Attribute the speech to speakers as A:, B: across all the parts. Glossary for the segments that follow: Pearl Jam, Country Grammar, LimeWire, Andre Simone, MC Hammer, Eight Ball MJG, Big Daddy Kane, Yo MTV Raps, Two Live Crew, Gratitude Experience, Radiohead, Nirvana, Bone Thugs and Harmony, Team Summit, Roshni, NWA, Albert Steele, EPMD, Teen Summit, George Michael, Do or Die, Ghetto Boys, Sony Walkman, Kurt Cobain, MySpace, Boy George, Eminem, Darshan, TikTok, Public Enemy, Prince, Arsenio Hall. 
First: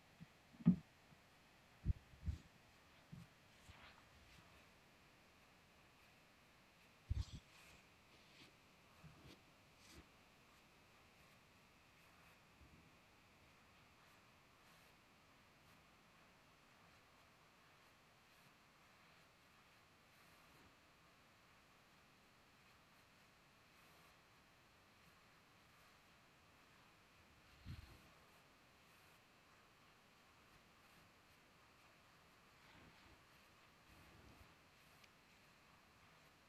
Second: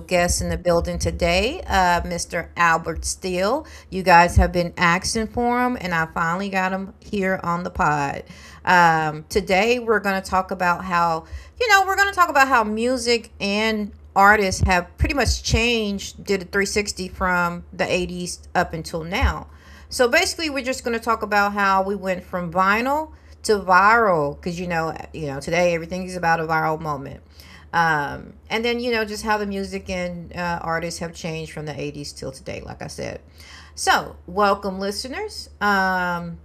A: guest in the building today, Mr. Albert Steele. You guys have been asking for him, and I finally got him here on the pod. Today, we're going to talk about how, you know, we're going to talk about how music and artists have pretty much changed, did a 360 from the 80s up until now. So basically, we're just going to talk about how we went from vinyl to viral because today everything is about a viral moment. And then just how the music and artists have changed from the '80s till today. Like I said, so welcome, listeners. Um,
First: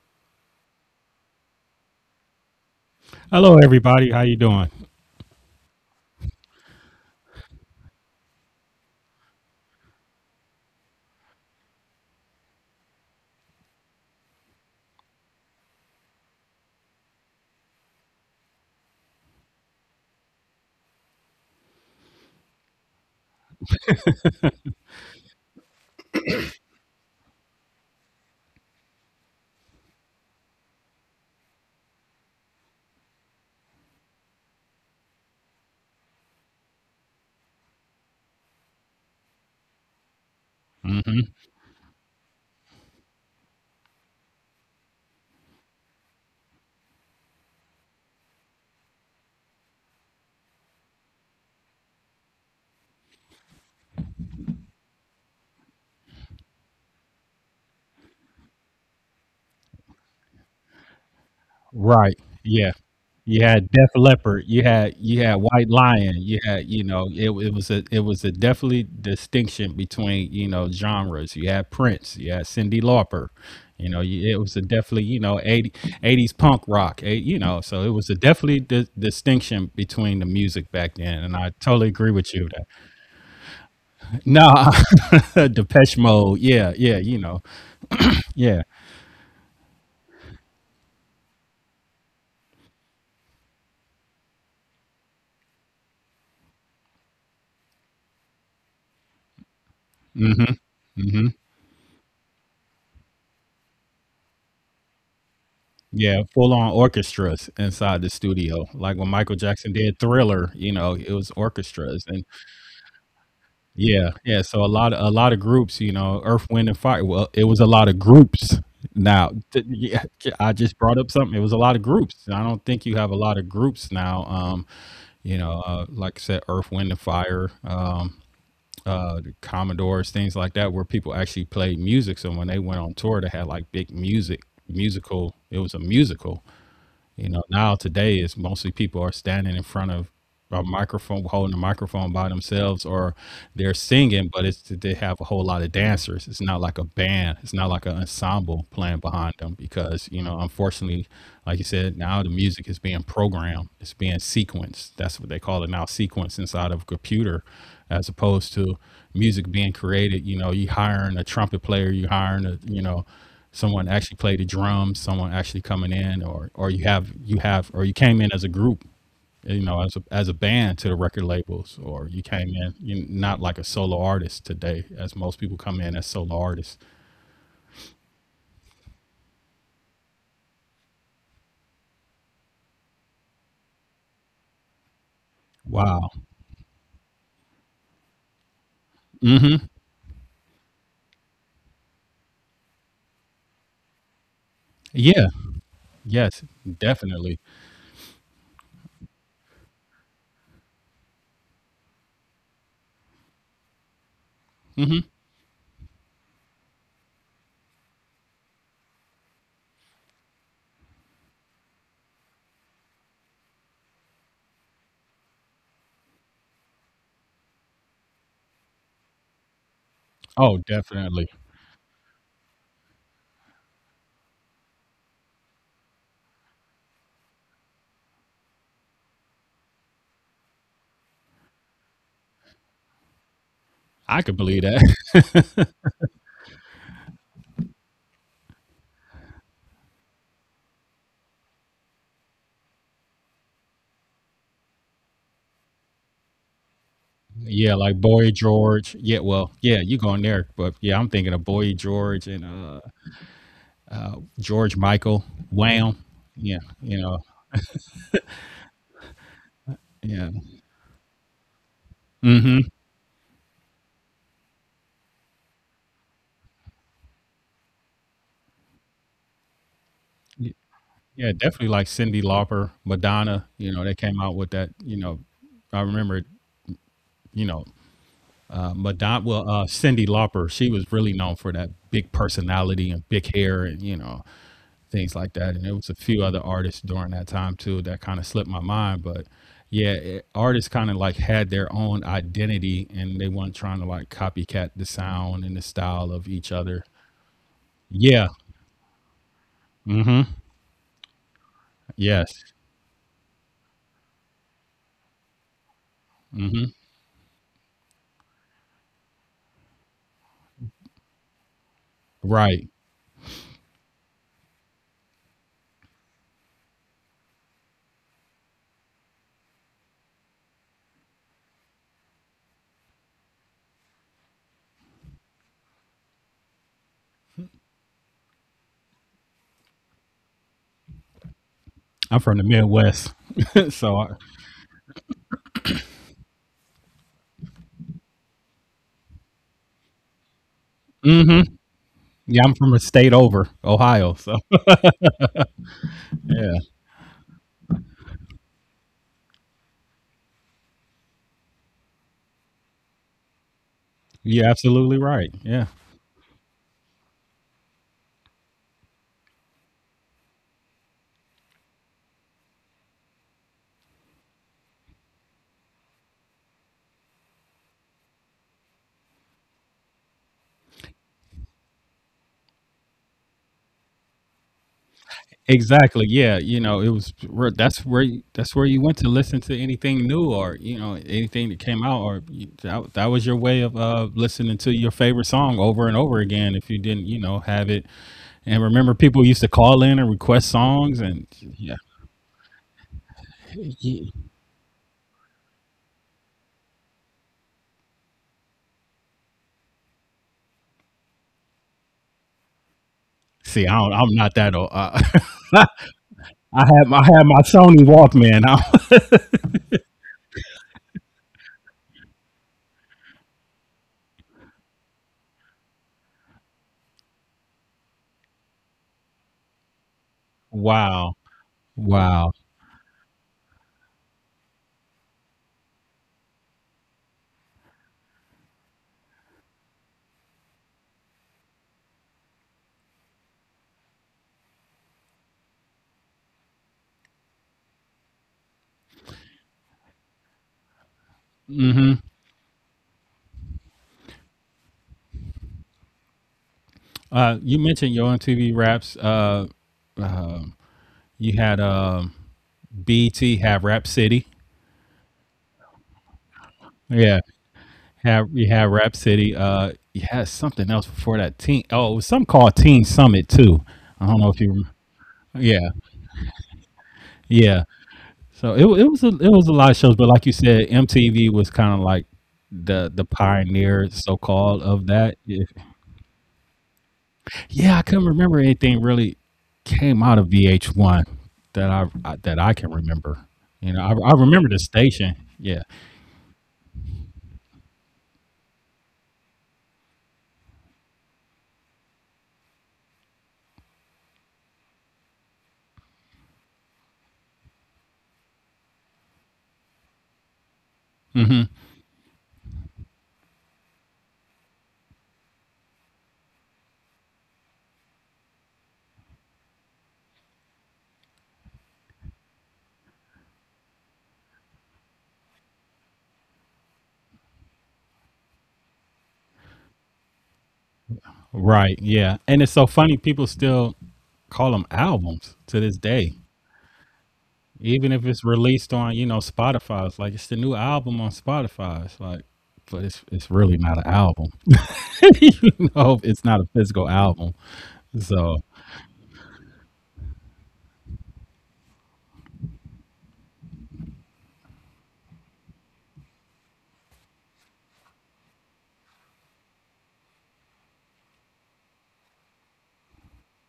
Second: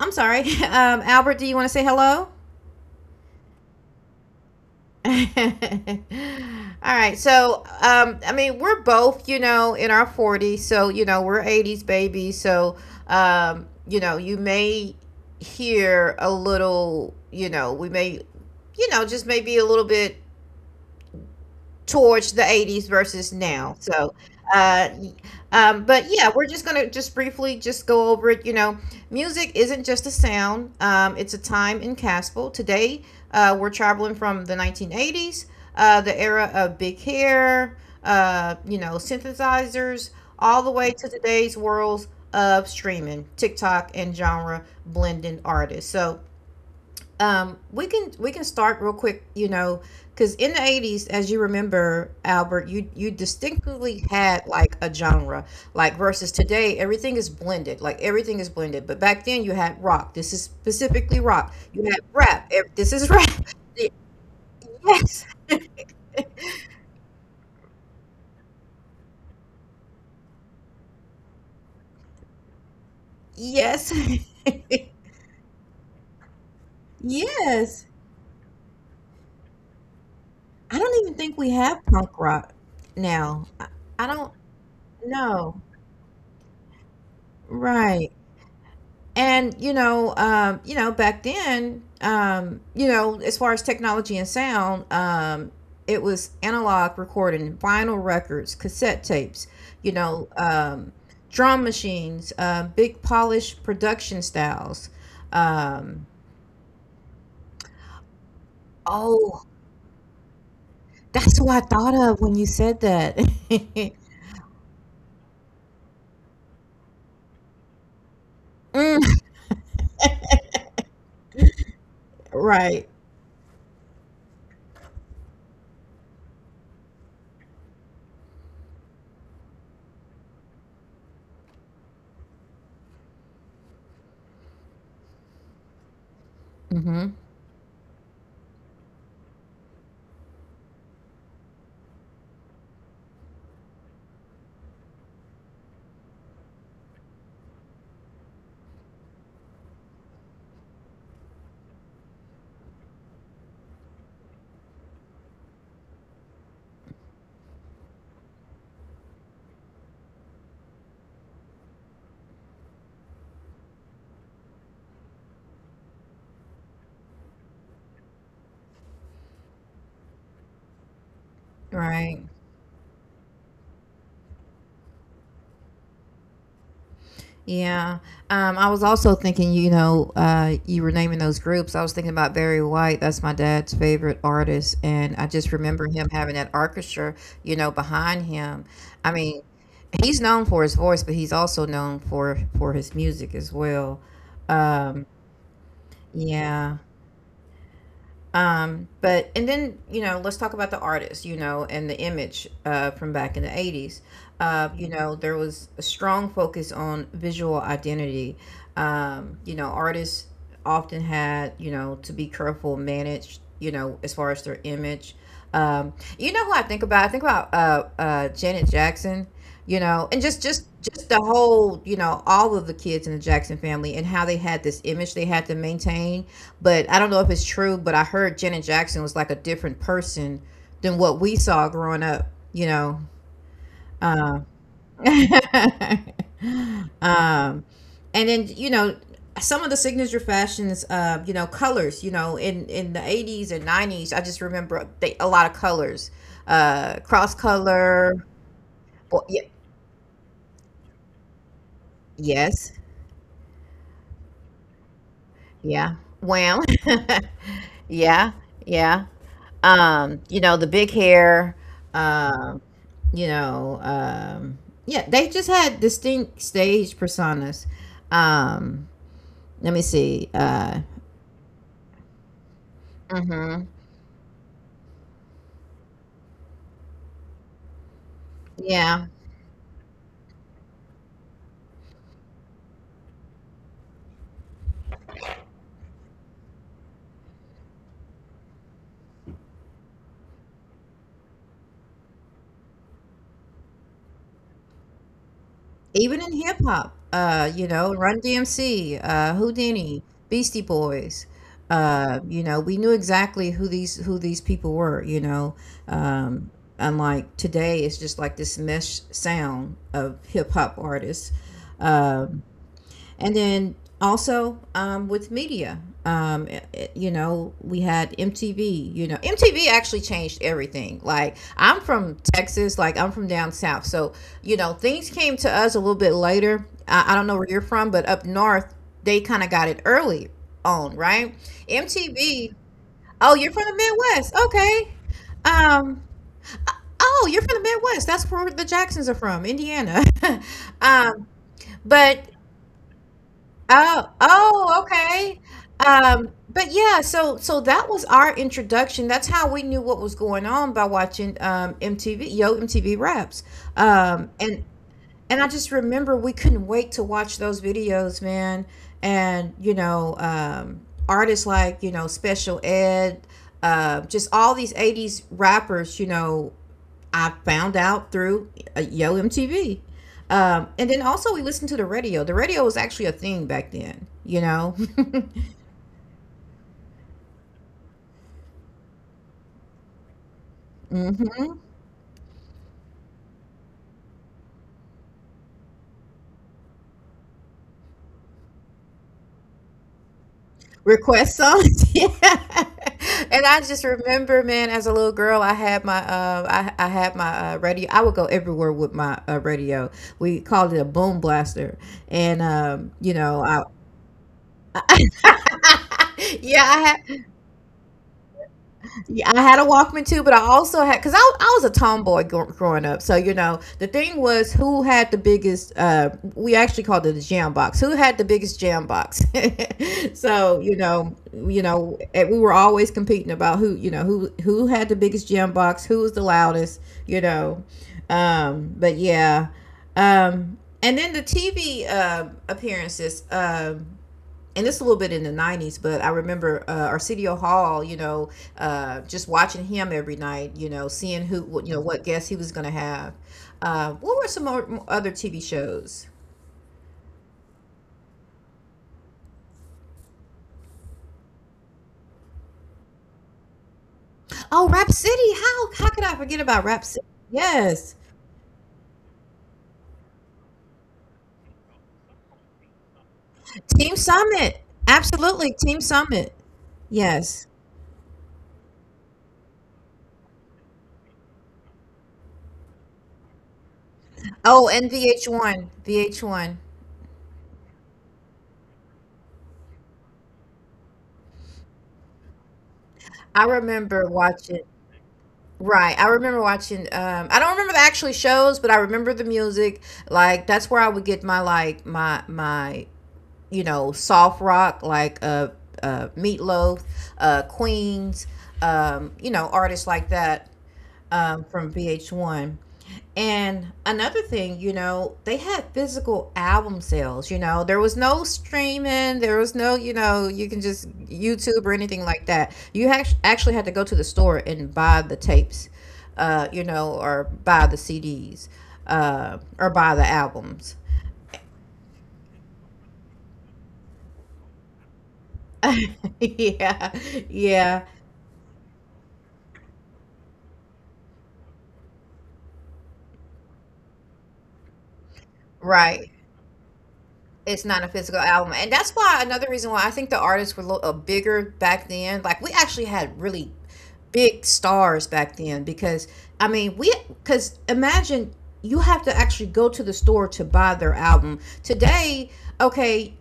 A: I'm sorry, Albert. Do you want to say hello?
B: Hello, everybody. How you doing?
A: All right. So, I mean, we're both, you know, in our 40s. So, you know, we're 80s babies. So, you know, you may hear a little, you know, we may, you know, just maybe a little bit towards the 80s versus now. So, uh, but yeah, we're just gonna just briefly just go over it. You know, music isn't just a sound; it's a time in Caspel. Today, we're traveling from the 1980s, the era of big hair, you know, synthesizers, all the way
B: hmm
A: to today's worlds of streaming, TikTok, and genre blending artists. So, we can start real quick, you know, because in the '80s, as you remember, Albert, you distinctly had like a genre, like versus today, everything is blended, like everything is blended. But back then, you had rock. This is specifically rock. You
B: Right.
A: had rap.
B: Yeah.
A: This is
B: You
A: rap.
B: had Def Leppard. You had
A: Yes,
B: White Lion. You had you know it was a definitely distinction between you know genres. You had Prince. You had Cindy Lauper.
A: yes,
B: It was a definitely you know 80 eighties punk rock. You know, so it was a
A: yes.
B: definitely distinction between the music back
A: I
B: then.
A: don't
B: And
A: even
B: I
A: think we
B: totally agree
A: have
B: with
A: punk
B: you. That
A: rock now. I, I don't
B: nah,
A: know.
B: Depeche Mode. Yeah. Yeah. You know.
A: Right.
B: Yeah.
A: And you know, you know, back then, you know, as far as technology and sound, it was analog recording, vinyl records, cassette tapes, you know,
B: hmm hmm
A: drum machines, big polished production styles.
B: Yeah,
A: um
B: full on orchestras inside the studio. Like when Michael Jackson
A: oh,
B: did Thriller, you know, it was
A: that's who I
B: orchestras and
A: thought of when you said that.
B: yeah, yeah. So a lot of groups, you know, Earth, Wind and Fire. Well, it was a lot of groups. Now,
A: Mm,
B: yeah, I just brought up something. It was a lot of groups. I don't think you have a
A: right.
B: lot of groups now. You know, like I said, Earth, Wind and Fire, the Commodores, things like that, where people actually played music. So when they went on tour, they had like big music musical. It was a musical, you know.
A: Hmm,
B: Now today is mostly people are standing in front of a microphone, holding a microphone by themselves, or they're singing, but it's they have a whole lot of dancers. It's not like a band. It's not like an ensemble playing behind them because you know, unfortunately, like you said, now the music is being programmed. It's being sequenced. That's what they call it now, sequence inside of a computer, as opposed to music being created. You know, you hiring a trumpet player, you hiring a you know someone actually played the drums, someone actually coming in, or you have or you came in as a group, you know, as a band to the record labels, or you came
A: right.
B: in you not like a solo artist today, as most people come in as solo artists.
A: Yeah. I was also thinking, you know, you were naming those groups. I was thinking about Barry White. That's my dad's favorite artist. And I just
B: Wow.
A: remember him having that orchestra, you know, behind him. I mean, he's known for his voice, but he's also known for his music as well.
B: Yeah.
A: Um,
B: Yes.
A: yeah.
B: Definitely.
A: But and then you know, let's talk about the artist, you know, and the image from back in the '80s.
B: hmm
A: You know, there was a strong focus on visual identity. You know, artists often had, you know, to be careful, manage, you know, as far as their image. You know who I think about? I think about Janet Jackson, you know,
B: Oh,
A: and just just
B: definitely.
A: just the whole, you know, all of the kids in the Jackson family and how they had this image they had to maintain. But I don't know if it's true, but I heard Janet Jackson was like a different person than what we saw growing up, you know.
B: I could believe that.
A: um, um, and then you know, some of the signature fashions, you know, colors, you know, in the 80s and 90s. I just remember they, a lot of colors, cross
B: Yeah, like Boy
A: color.
B: George.
A: Well, yeah,
B: Yeah, you going there, but yeah, I'm thinking of Boy George and
A: yes.
B: George Michael. Wham.
A: Yeah.
B: Yeah,
A: Wham.
B: you know.
A: yeah. Yeah.
B: Yeah.
A: You know, the big hair,
B: Mm-hmm.
A: um, you know, yeah, they just had distinct stage personas. Um, let me see.
B: Yeah, definitely like Cindy Lauper, Madonna, you know, they
A: Mhm.
B: came out with that, you know, I remember, you know, Madonna,
A: Yeah.
B: Cindy Lauper, she was really known for that big personality and big hair and, you know, things like that. And there was a few other artists during that time too that kind of slipped my mind. But yeah, it, artists kind of like had their own identity and they weren't trying to like copycat the sound and the style of
A: Even
B: each
A: in hip
B: other.
A: hop, you know,
B: Yeah.
A: Run DMC,
B: Mm-hmm.
A: Houdini, Beastie Boys,
B: Yes.
A: you know, we knew exactly who these people were, you know.
B: Mm-hmm.
A: Um, unlike today, it's just like this mesh sound of hip hop artists.
B: Right.
A: Um and then also, with media, you know, we had MTV. You know, MTV actually changed everything. Like I'm from Texas, like I'm from down south, so you know things came to us a little bit later. I don't know where you're from, but up north they kind of got it early on, right?
B: I'm from the
A: MTV.
B: Midwest.
A: Oh, you're from
B: so
A: the
B: I,
A: Midwest. Okay. Um, oh, you're from the Midwest. That's where the Jacksons are from, Indiana.
B: Mm-hmm.
A: um,
B: Yeah, I'm
A: but
B: from a state over, Ohio.
A: Oh,
B: So
A: oh, okay.
B: yeah,
A: But yeah, so that was our introduction. That's how we knew what was going on by watching MTV, Yo MTV Raps.
B: you're
A: And
B: absolutely right. Yeah,
A: I just remember we couldn't wait to watch those videos, man. And, you know, artists like, you know, Special Ed, just all these 80s rappers, you know, I found out through Yo MTV. And then also we listened to the radio. The radio was actually a thing back then, you know?
B: exactly. Yeah, you know, it that's where that's where you went to listen to anything new or you know anything that came
A: hmm.
B: out or that was your way of listening to your favorite song over and over again if you didn't you know have it. And remember, people used to call in and request songs and
A: Request
B: yeah.
A: songs. yeah. And I
B: Yeah.
A: just remember, man, as a little girl, I had my radio. I would go everywhere with my radio. We called it a boom blaster, and you
B: See,
A: know,
B: I'm not that old.
A: I
B: I had my
A: yeah,
B: Sony Walkman.
A: yeah, I had a Walkman too, but I also had because I was a tomboy growing up. So you know, the thing was who had the biggest. We actually called it a jam box. Who had the biggest jam box? so
B: Wow!
A: you know,
B: Wow.
A: we were always competing about who, you know, who had the biggest jam box, who was the loudest. You know, but yeah, um, and then the TV appearances. And it's a little bit in the 90s, but I remember Arsenio Hall, you know, just watching him every night, you know, seeing
B: Hmm.
A: you know, what guests he was going to have, what were some more, other TV shows.
B: You mentioned your MTV raps. You had BT have Rap City.
A: Oh, Rap City. How could I forget about Rap
B: Yeah,
A: City? Yes.
B: have you had Rap City? You had something else before that. Teen. Oh, it was something called Teen Summit too. I don't
A: team
B: know if you. Rem-
A: summit.
B: Yeah,
A: Absolutely, team summit.
B: yeah.
A: Yes.
B: So it was it was a lot of shows, but like you said, MTV was kind of like the pioneer, so called, of
A: Oh, and
B: that. Yeah,
A: VH1.
B: yeah, I couldn't remember anything really came out of VH1 that I can remember.
A: I
B: You know, I
A: remember
B: remember the
A: watching.
B: station. Yeah.
A: Right. I remember watching I don't remember the actual shows, but I remember the music. Like that's where I would get my like my you know, soft rock like Meatloaf, Queens, you know, artists like that,
B: hmm
A: from VH1. And another thing, you know, they had physical album sales. You know, there was no streaming, there was no, you know, you can just YouTube or anything like that. You actually had to go to the store and buy the tapes, you know, or buy the CDs, or buy the albums.
B: Right. Yeah. And it's so funny. People still call them albums to this day,
A: yeah,
B: even if
A: yeah,
B: it's released on you know Spotify. It's like it's the new album on Spotify. It's like, but it's really not an album. You know, it's not
A: right.
B: a physical album.
A: It's not a
B: So
A: physical album, and that's why another reason why I think the artists were a little bigger back then. Like we actually had really big stars back then because I mean we because imagine you have to actually go to the store to buy their album today. Okay,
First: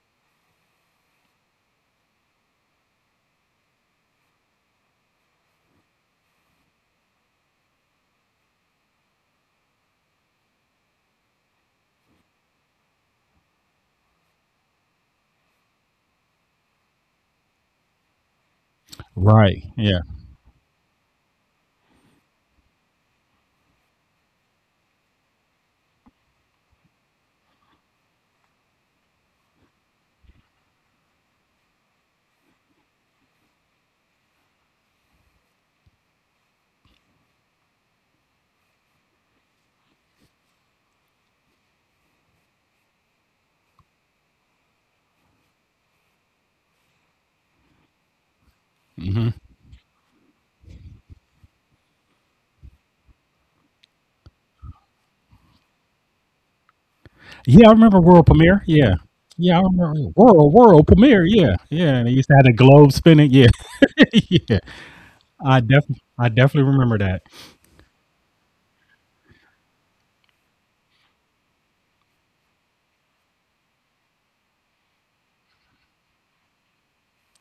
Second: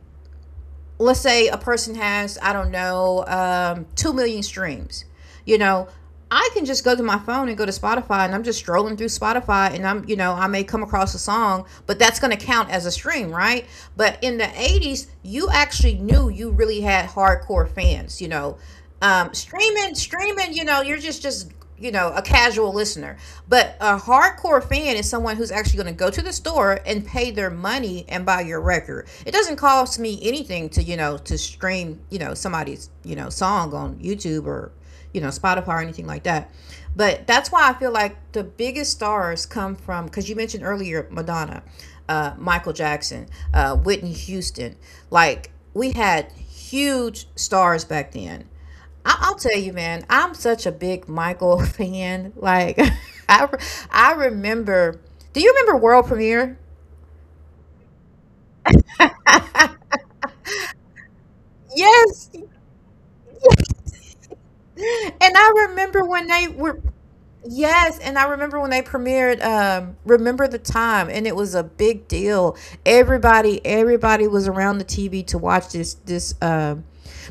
A: let's say a person has, I don't know, 2 million streams, you know. I can just go to my phone and go to Spotify, and I'm just strolling through Spotify and I'm, you know, I may come across a song, but that's going to count as a stream, right? But in the 80s, you actually knew you really had hardcore fans, you know. um,
B: right.
A: streaming
B: Yeah.
A: streaming you know, you're just you know, a casual listener. But a hardcore fan is someone who's actually going to go to the store and pay their money and buy your record. It doesn't cost me anything to, you know, to stream, you know, somebody's, you know, song on YouTube or, you know, Spotify or anything like that. But that's why I feel like the biggest stars come from, because you mentioned earlier, Madonna, Michael Jackson, Whitney Houston. Like we had huge stars back then. I'll tell you, man, I'm such a big Michael fan. Like, I, re- I remember, do you remember World Premiere?
B: Yeah. I remember world premiere. Yeah. Yeah, I remember world premiere. Yeah, yeah. And they used to
A: Yes.
B: have the globe spinning. Yeah, yeah.
A: And I remember
B: I
A: when they
B: definitely
A: were
B: remember that.
A: Yes, and I remember when they premiered Remember the Time, and it was a big deal. Everybody was around the TV to watch this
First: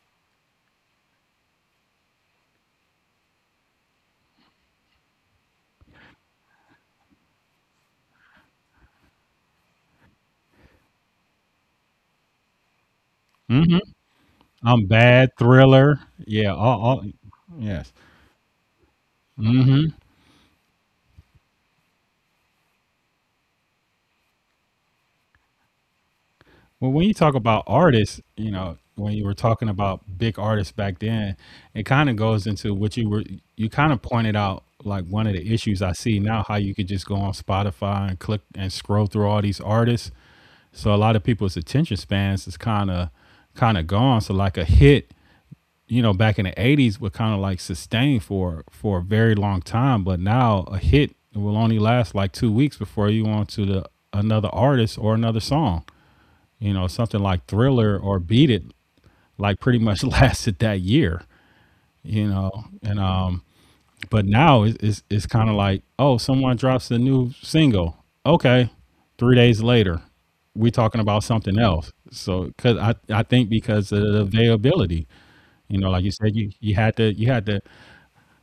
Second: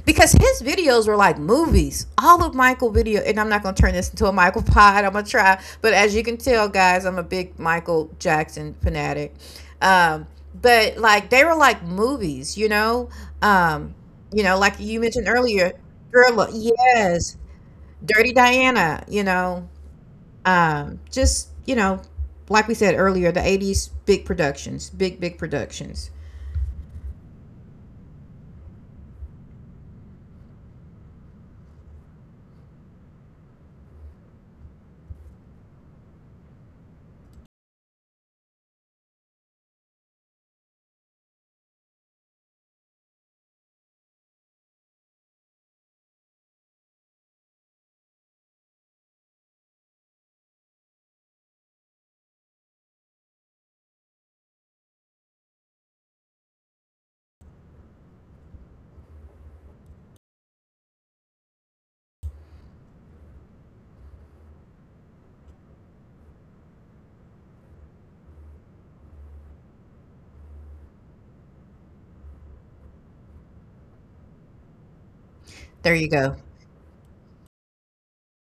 A: because his videos were like movies. All of Michael video, and I'm not going to turn this into a Michael pod. I'm going to try, but as you can tell guys, I'm a big Michael Jackson fanatic. Um but like they were like movies, you know? Um you know, like
B: I'm
A: you mentioned
B: bad.
A: earlier,
B: Thriller.
A: Thriller.
B: Yeah. All
A: Yes.
B: yes.
A: Dirty Diana, you know.
B: hmm
A: Just, you know, like we said earlier, the 80s, big productions, big, big productions.
B: Well, when you talk about artists, you know, when you were talking about big artists back then, it kind of goes into what you were. You kind of pointed out like one of the issues I see now, how you could just go on Spotify and click and scroll through all these artists. So a lot of people's attention spans is kind of gone. So like a hit you know back in the 80s were kind of like sustained for a very long time but now a hit will only last like 2 weeks before you on to the another artist or another song you know something like thriller or beat it like pretty much lasted that year you know and but now it's kind of like oh someone drops a new single okay 3 days later we are talking about something else so because I think because of the availability you
A: There
B: know
A: you
B: like you
A: go.
B: said you had to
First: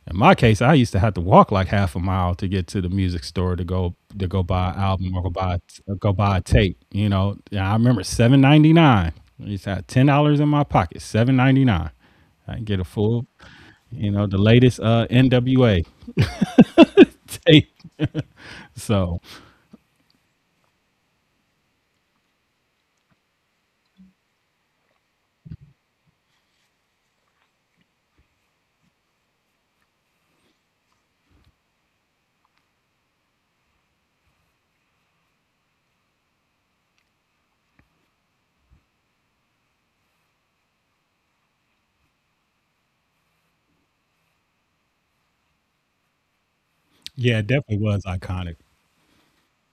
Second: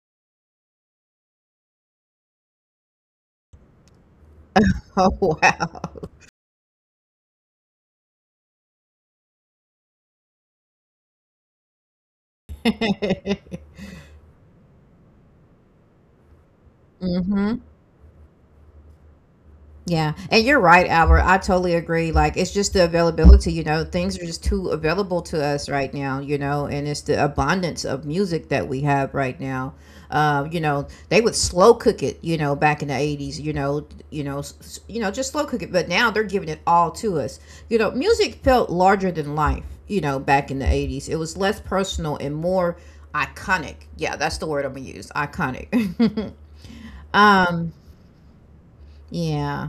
B: in my case, I used to have to walk like half a mile to get to the music store to go buy an
A: Oh,
B: album or
A: wow.
B: go buy a tape. You know, and I remember 7.99. I used to have $10 in my pocket, 7.99. I can get a full, you know, the latest NWA
A: Mm hmm.
B: tape. So
A: Yeah, and you're right, Albert. I totally agree. Like, it's just the availability, you know, things are just too available to us right now, you know, and it's the abundance of music that we have right now. They would slow cook it, back in the 80s, just slow cook it, but now they're giving it all to us. Music felt larger than life, back in the 80s. It was less personal and more iconic. Yeah, that's the word I'm gonna use, iconic.
B: yeah, it
A: um,
B: definitely was iconic.
A: yeah.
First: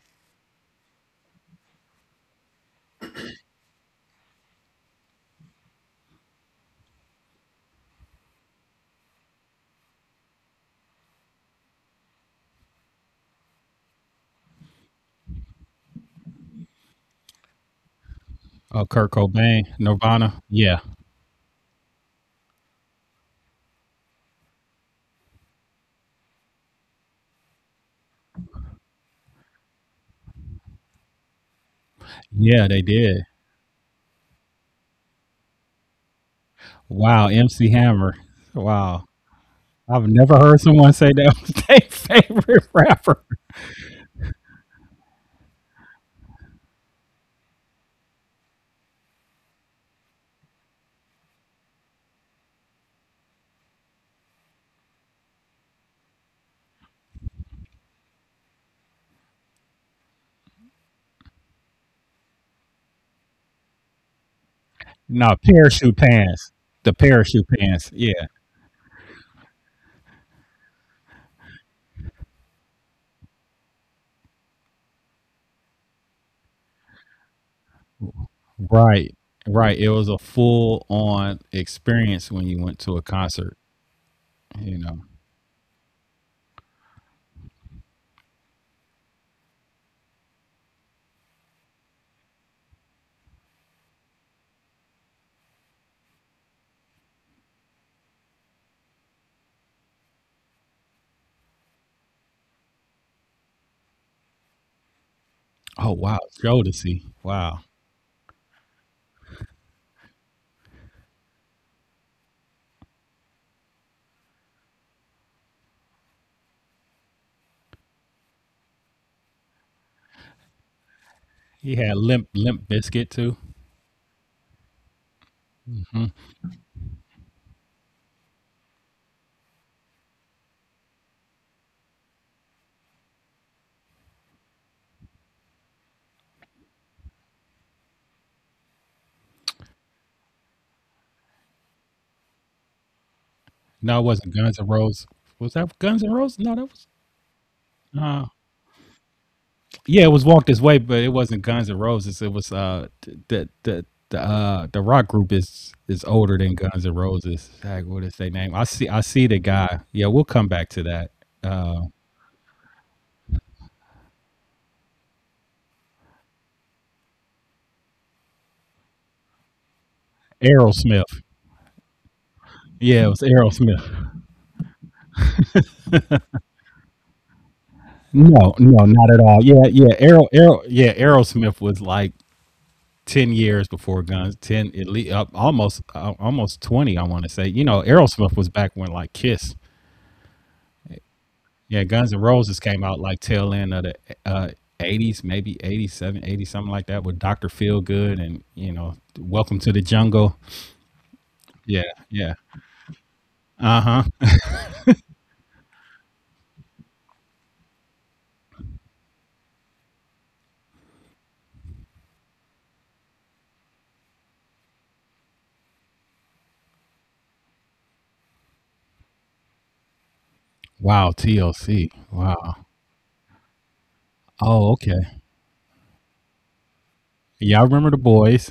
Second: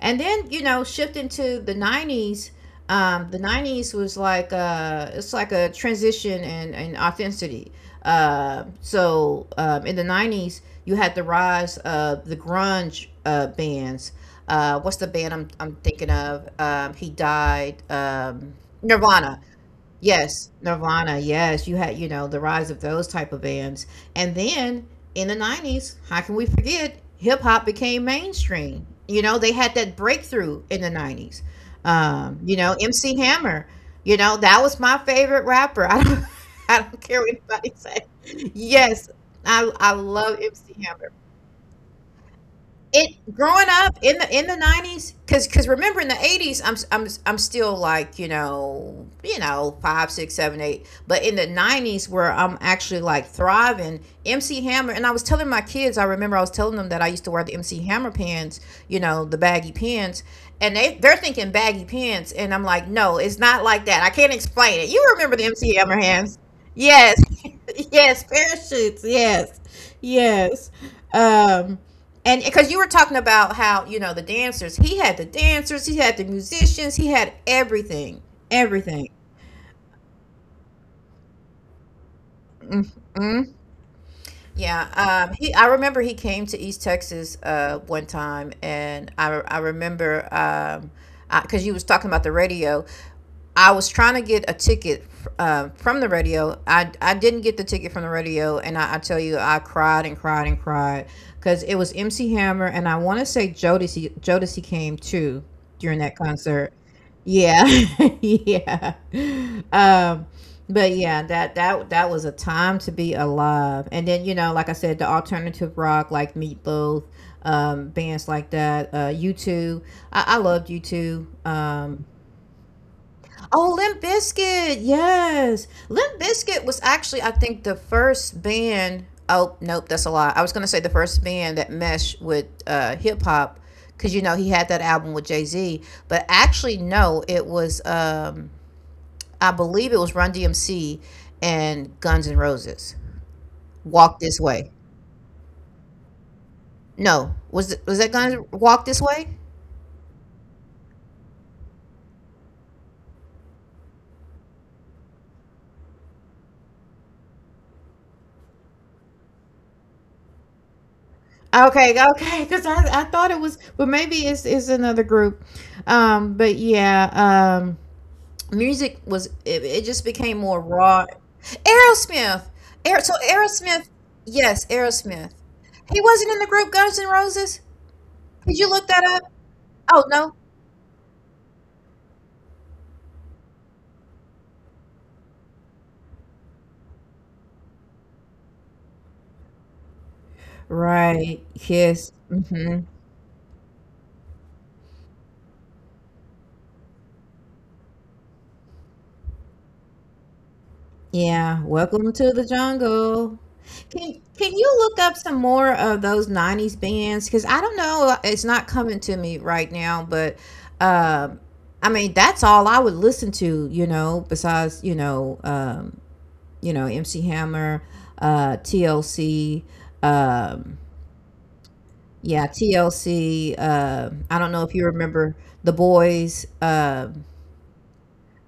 A: And then, shifting to the 90s, the 90s was like it's like a transition and authenticity. So in the 90s, you had the rise of the grunge bands. What's the band I'm thinking of? He died.
B: Oh, Kurt
A: Nirvana.
B: Cobain, Nirvana.
A: Yes,
B: Yeah,
A: Nirvana, yes, you had, the rise of those type of bands. And then in the 90s, how can we forget hip hop became mainstream. They had that breakthrough in the 90s.
B: yeah, they
A: MC
B: did.
A: Hammer, that was my favorite rapper. I don't care
B: Wow,
A: what
B: MC
A: anybody say.
B: Hammer. Wow,
A: Yes, I
B: I've never
A: love
B: heard
A: MC
B: someone
A: Hammer
B: say that was their favorite
A: it
B: rapper.
A: growing up in the 90s because remember in the 80s I'm still like 5, 6, 7, 8, but in the 90s where I'm actually like thriving MC Hammer. And I was telling my kids, I remember I was telling them that I used to wear the MC Hammer pants, you know, the baggy pants. And they're thinking baggy pants, and I'm like, no, it's not like that. I can't explain it. You
B: No,
A: remember the MC
B: parachute
A: Hammer hands?
B: pants. The
A: Yes,
B: parachute pants. Yeah.
A: yes, parachutes, yes, yes. um and because you were talking about how, you know, the dancers, he had the dancers, he had the musicians, he had everything.
B: Right.
A: Everything.
B: Right. It was a full on experience when you went to a concert,
A: Mhm.
B: you know.
A: Yeah, he. I remember he came to East Texas one time, and I remember, because you was talking about the radio. I was trying to get a ticket from the radio. I didn't get the ticket from the radio, and I tell you, I cried and cried and cried because it was MC Hammer, and I want to say Jodeci came too
B: Oh
A: during that
B: wow, Joe to
A: concert.
B: see. Wow.
A: Yeah, yeah. Um, but yeah, that was a time to be alive. And then, like I said, the alternative rock, like Meatloaf, bands like that, U two. I loved U two.
B: He had Limp Biscuit too.
A: Oh, Limp Bizkit, yes. Limp Bizkit was actually, I think, the first band. Oh, nope, that's a lie. I was gonna say the first band that meshed with hip hop, because you know he had that album with Jay Z. But actually, no, it was, I believe it was Run DMC and Guns N' Roses.
B: No, it
A: Walk
B: wasn't
A: This
B: Guns N'
A: Way.
B: Roses. Was that Guns N' Roses? No, that was
A: No, was it, was that
B: uh
A: Guns Walk This Way?
B: yeah, it was Walk This Way, but it wasn't Guns N' Roses. It was the rock group is older than Guns N' Roses. Heck, what is their name? I see the guy. Yeah, we'll come back to that. Uh,
A: Okay, okay, because I thought it was, but maybe it's another group. But yeah, music was, it just became more raw.
B: Aerosmith.
A: Aerosmith.
B: Yeah, it was
A: Aerosmith,
B: Aerosmith.
A: yes, Aerosmith. He wasn't in the group Guns N' Roses?
B: No,
A: Did you
B: no,
A: look that
B: not at
A: up?
B: all. Yeah, yeah,
A: Oh, no?
B: Yeah, Aerosmith was like 10 years before Guns. Ten, at least, almost, almost 20. I want to say. You know, Aerosmith was back when like Kiss.
A: Right.
B: Yeah, Guns
A: Yes.
B: N' Roses came
A: Mhm.
B: out like tail end of the uh, 80s, maybe 87, 80, something like that, with Dr. Feelgood and, you know, Welcome to the Jungle.
A: Yeah.
B: Yeah,
A: Welcome
B: yeah.
A: to the jungle.
B: Uh
A: Can
B: huh.
A: can you look up some more of those 90s bands? Because I don't know, it's not coming to me right now, but, um, I mean, that's all I would listen to, you know, besides, MC Hammer, TLC. Um,
B: Wow, TLC.
A: yeah,
B: Wow.
A: TLC. I don't know
B: Oh,
A: if you
B: okay.
A: remember the boys.
B: Yeah, I remember the boys.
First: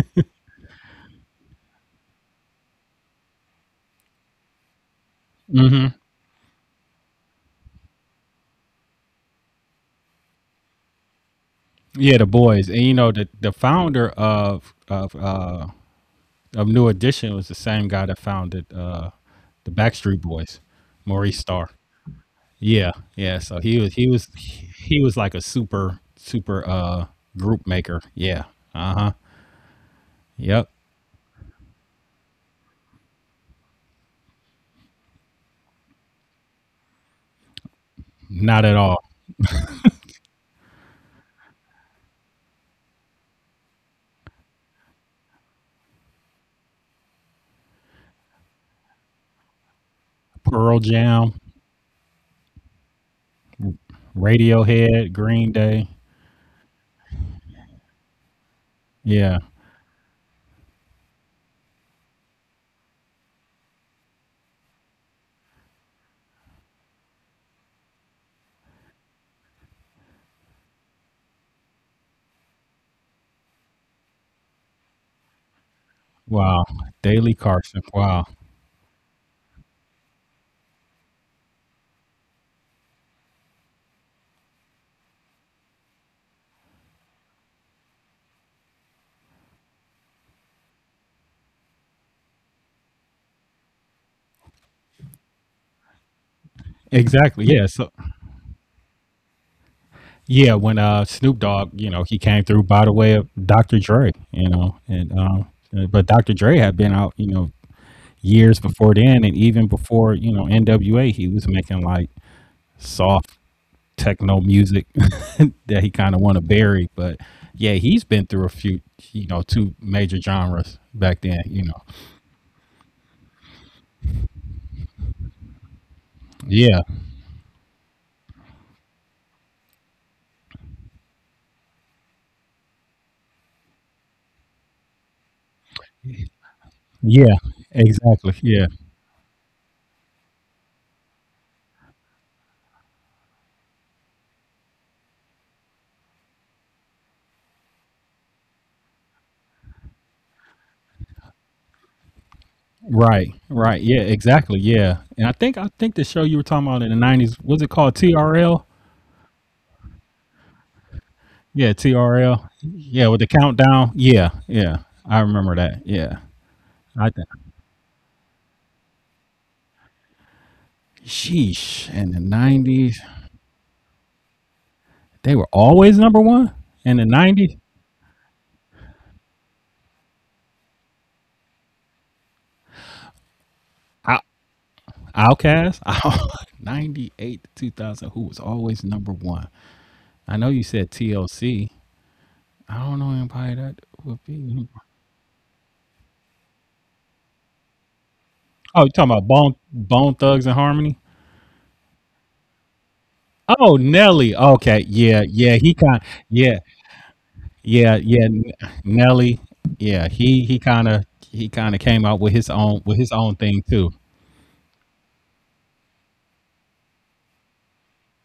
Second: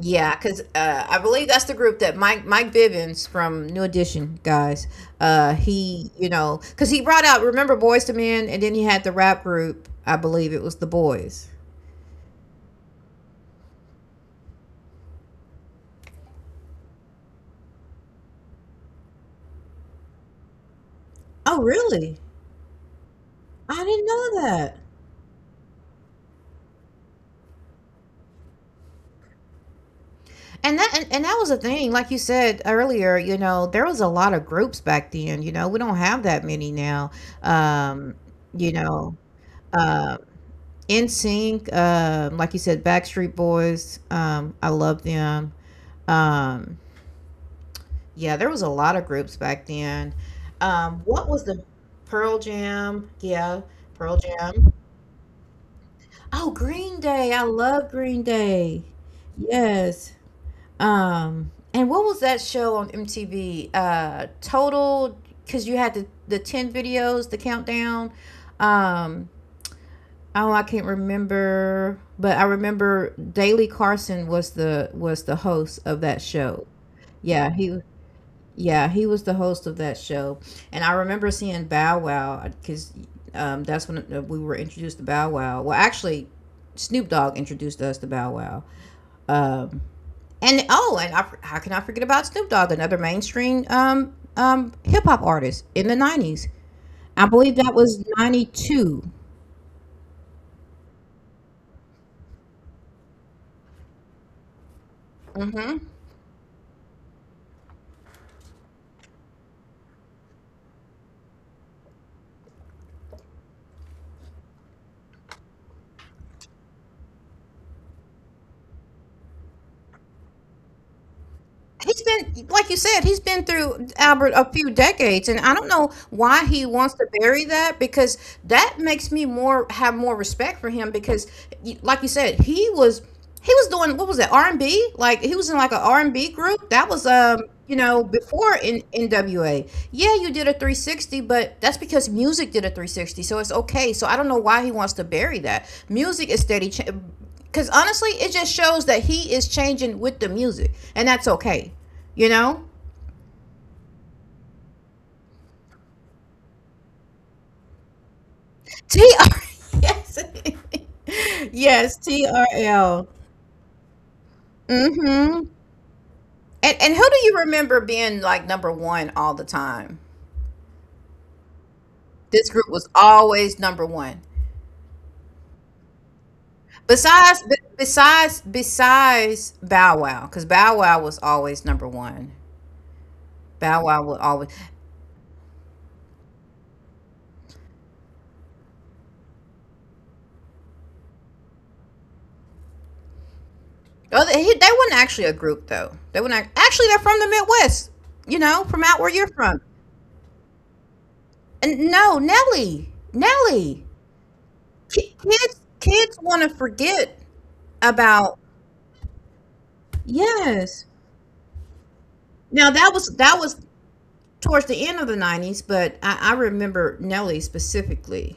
A: Yeah, because I believe that's the group that Mike Bivens from New Edition guys. He, you know, because he brought out, remember, Boys to Men, and then he had the rap group. I believe it was the boys.
B: Yeah, the boys, and you know the founder of New Edition was the same guy that founded the Backstreet Boys, Maurice
A: Oh
B: Starr.
A: really?
B: Yeah, yeah. So he
A: I
B: was
A: didn't
B: he was
A: know that.
B: he was like a super group maker. Yeah. Uh huh. Yep.
A: And that, and that was the thing, like you said earlier, you know, there was a lot of groups back then, you know. We don't have that many now. Um,
B: Not
A: you
B: at all.
A: know, uh NSYNC, like you said, Backstreet Boys, I love them. Um, yeah, there was a lot of groups back then.
B: Pearl
A: What
B: Jam,
A: was the Pearl Jam? Yeah, Pearl Jam.
B: Radiohead, Green Day.
A: Oh, Green Day. I love Green Day.
B: Yeah.
A: Yes. And what was that show on MTV? Total, because you had the ten videos, the countdown. Um, oh, I can't remember, but I remember Daley Carson was the host of that show.
B: Wow. Daily
A: Yeah, he,
B: Carson. Wow.
A: yeah, he was the host of that show, and I remember seeing Bow Wow because that's when we were introduced to Bow Wow. Well, actually, Snoop Dogg introduced us to Bow Wow. Um, and oh, and I, how can I forget about Snoop Dogg, another mainstream hip hop artist in the '90s? I
B: Exactly.
A: believe
B: Yeah.
A: that
B: So
A: was '92.
B: yeah, when Snoop Dogg, you know, he came through by the way of Dr. Dre, you know, and
A: hmm
B: but Dr. Dre had been out, you know, years before then, and even before you know NWA, he was making like soft techno music that he kind of want to bury. But yeah, he's been through a few, you know, two major genres back then, you know.
A: He's been, like you said, he's been through Albert a few decades, and I don't know why he
B: Yeah,
A: wants to bury that because that makes me more have more respect for him because, like you said, he was doing, what was it? R&B? Like he was in like a R&B group. That was
B: yeah, exactly,
A: before
B: yeah.
A: in NWA. Yeah, you did a 360, but that's because music did a 360. So it's okay. So I don't know why he wants to bury that. Music is steady cha- cuz honestly, it just shows that he is changing with the music, and that's okay. You know?
B: Right, right, yeah, exactly, yeah, and I think the show you were talking about in the '90s was it called TRL?
A: TR Yes.
B: Yeah,
A: yes,
B: TRL. Yeah,
A: TRL.
B: with the countdown. Yeah, yeah.
A: Mm.
B: I
A: Mhm.
B: remember that. Yeah.
A: And
B: I
A: who do
B: think.
A: you remember being like number 1 all the time?
B: Sheesh. In the
A: This group was
B: nineties,
A: always number one.
B: they were always number one. In the
A: Besides,
B: nineties,
A: besides Bow Wow, because Bow Wow was always number one. Bow Wow would
B: Out-
A: always.
B: Outcast, 98 to 2000. Who was always number one? I know you said TLC. I don't know anybody that
A: Oh, they,
B: would be.
A: they
B: number-
A: weren't actually a group though. They weren't actually. They're from the Midwest. You know, from out where
B: Oh, you
A: you're
B: talking about
A: from.
B: Bone Thugs and Harmony?
A: And no, Nelly, Nelly.
B: Oh, Nelly. Okay,
A: Ki-
B: yeah,
A: Kids,
B: yeah. He kind.
A: kids want to
B: Yeah,
A: forget
B: yeah,
A: about.
B: yeah, Nelly. Yeah, he he
A: Yes.
B: kind of he kind of came out with his
A: Now that
B: own
A: was that was
B: thing too.
A: towards the end of the '90s, but I remember Nelly specifically.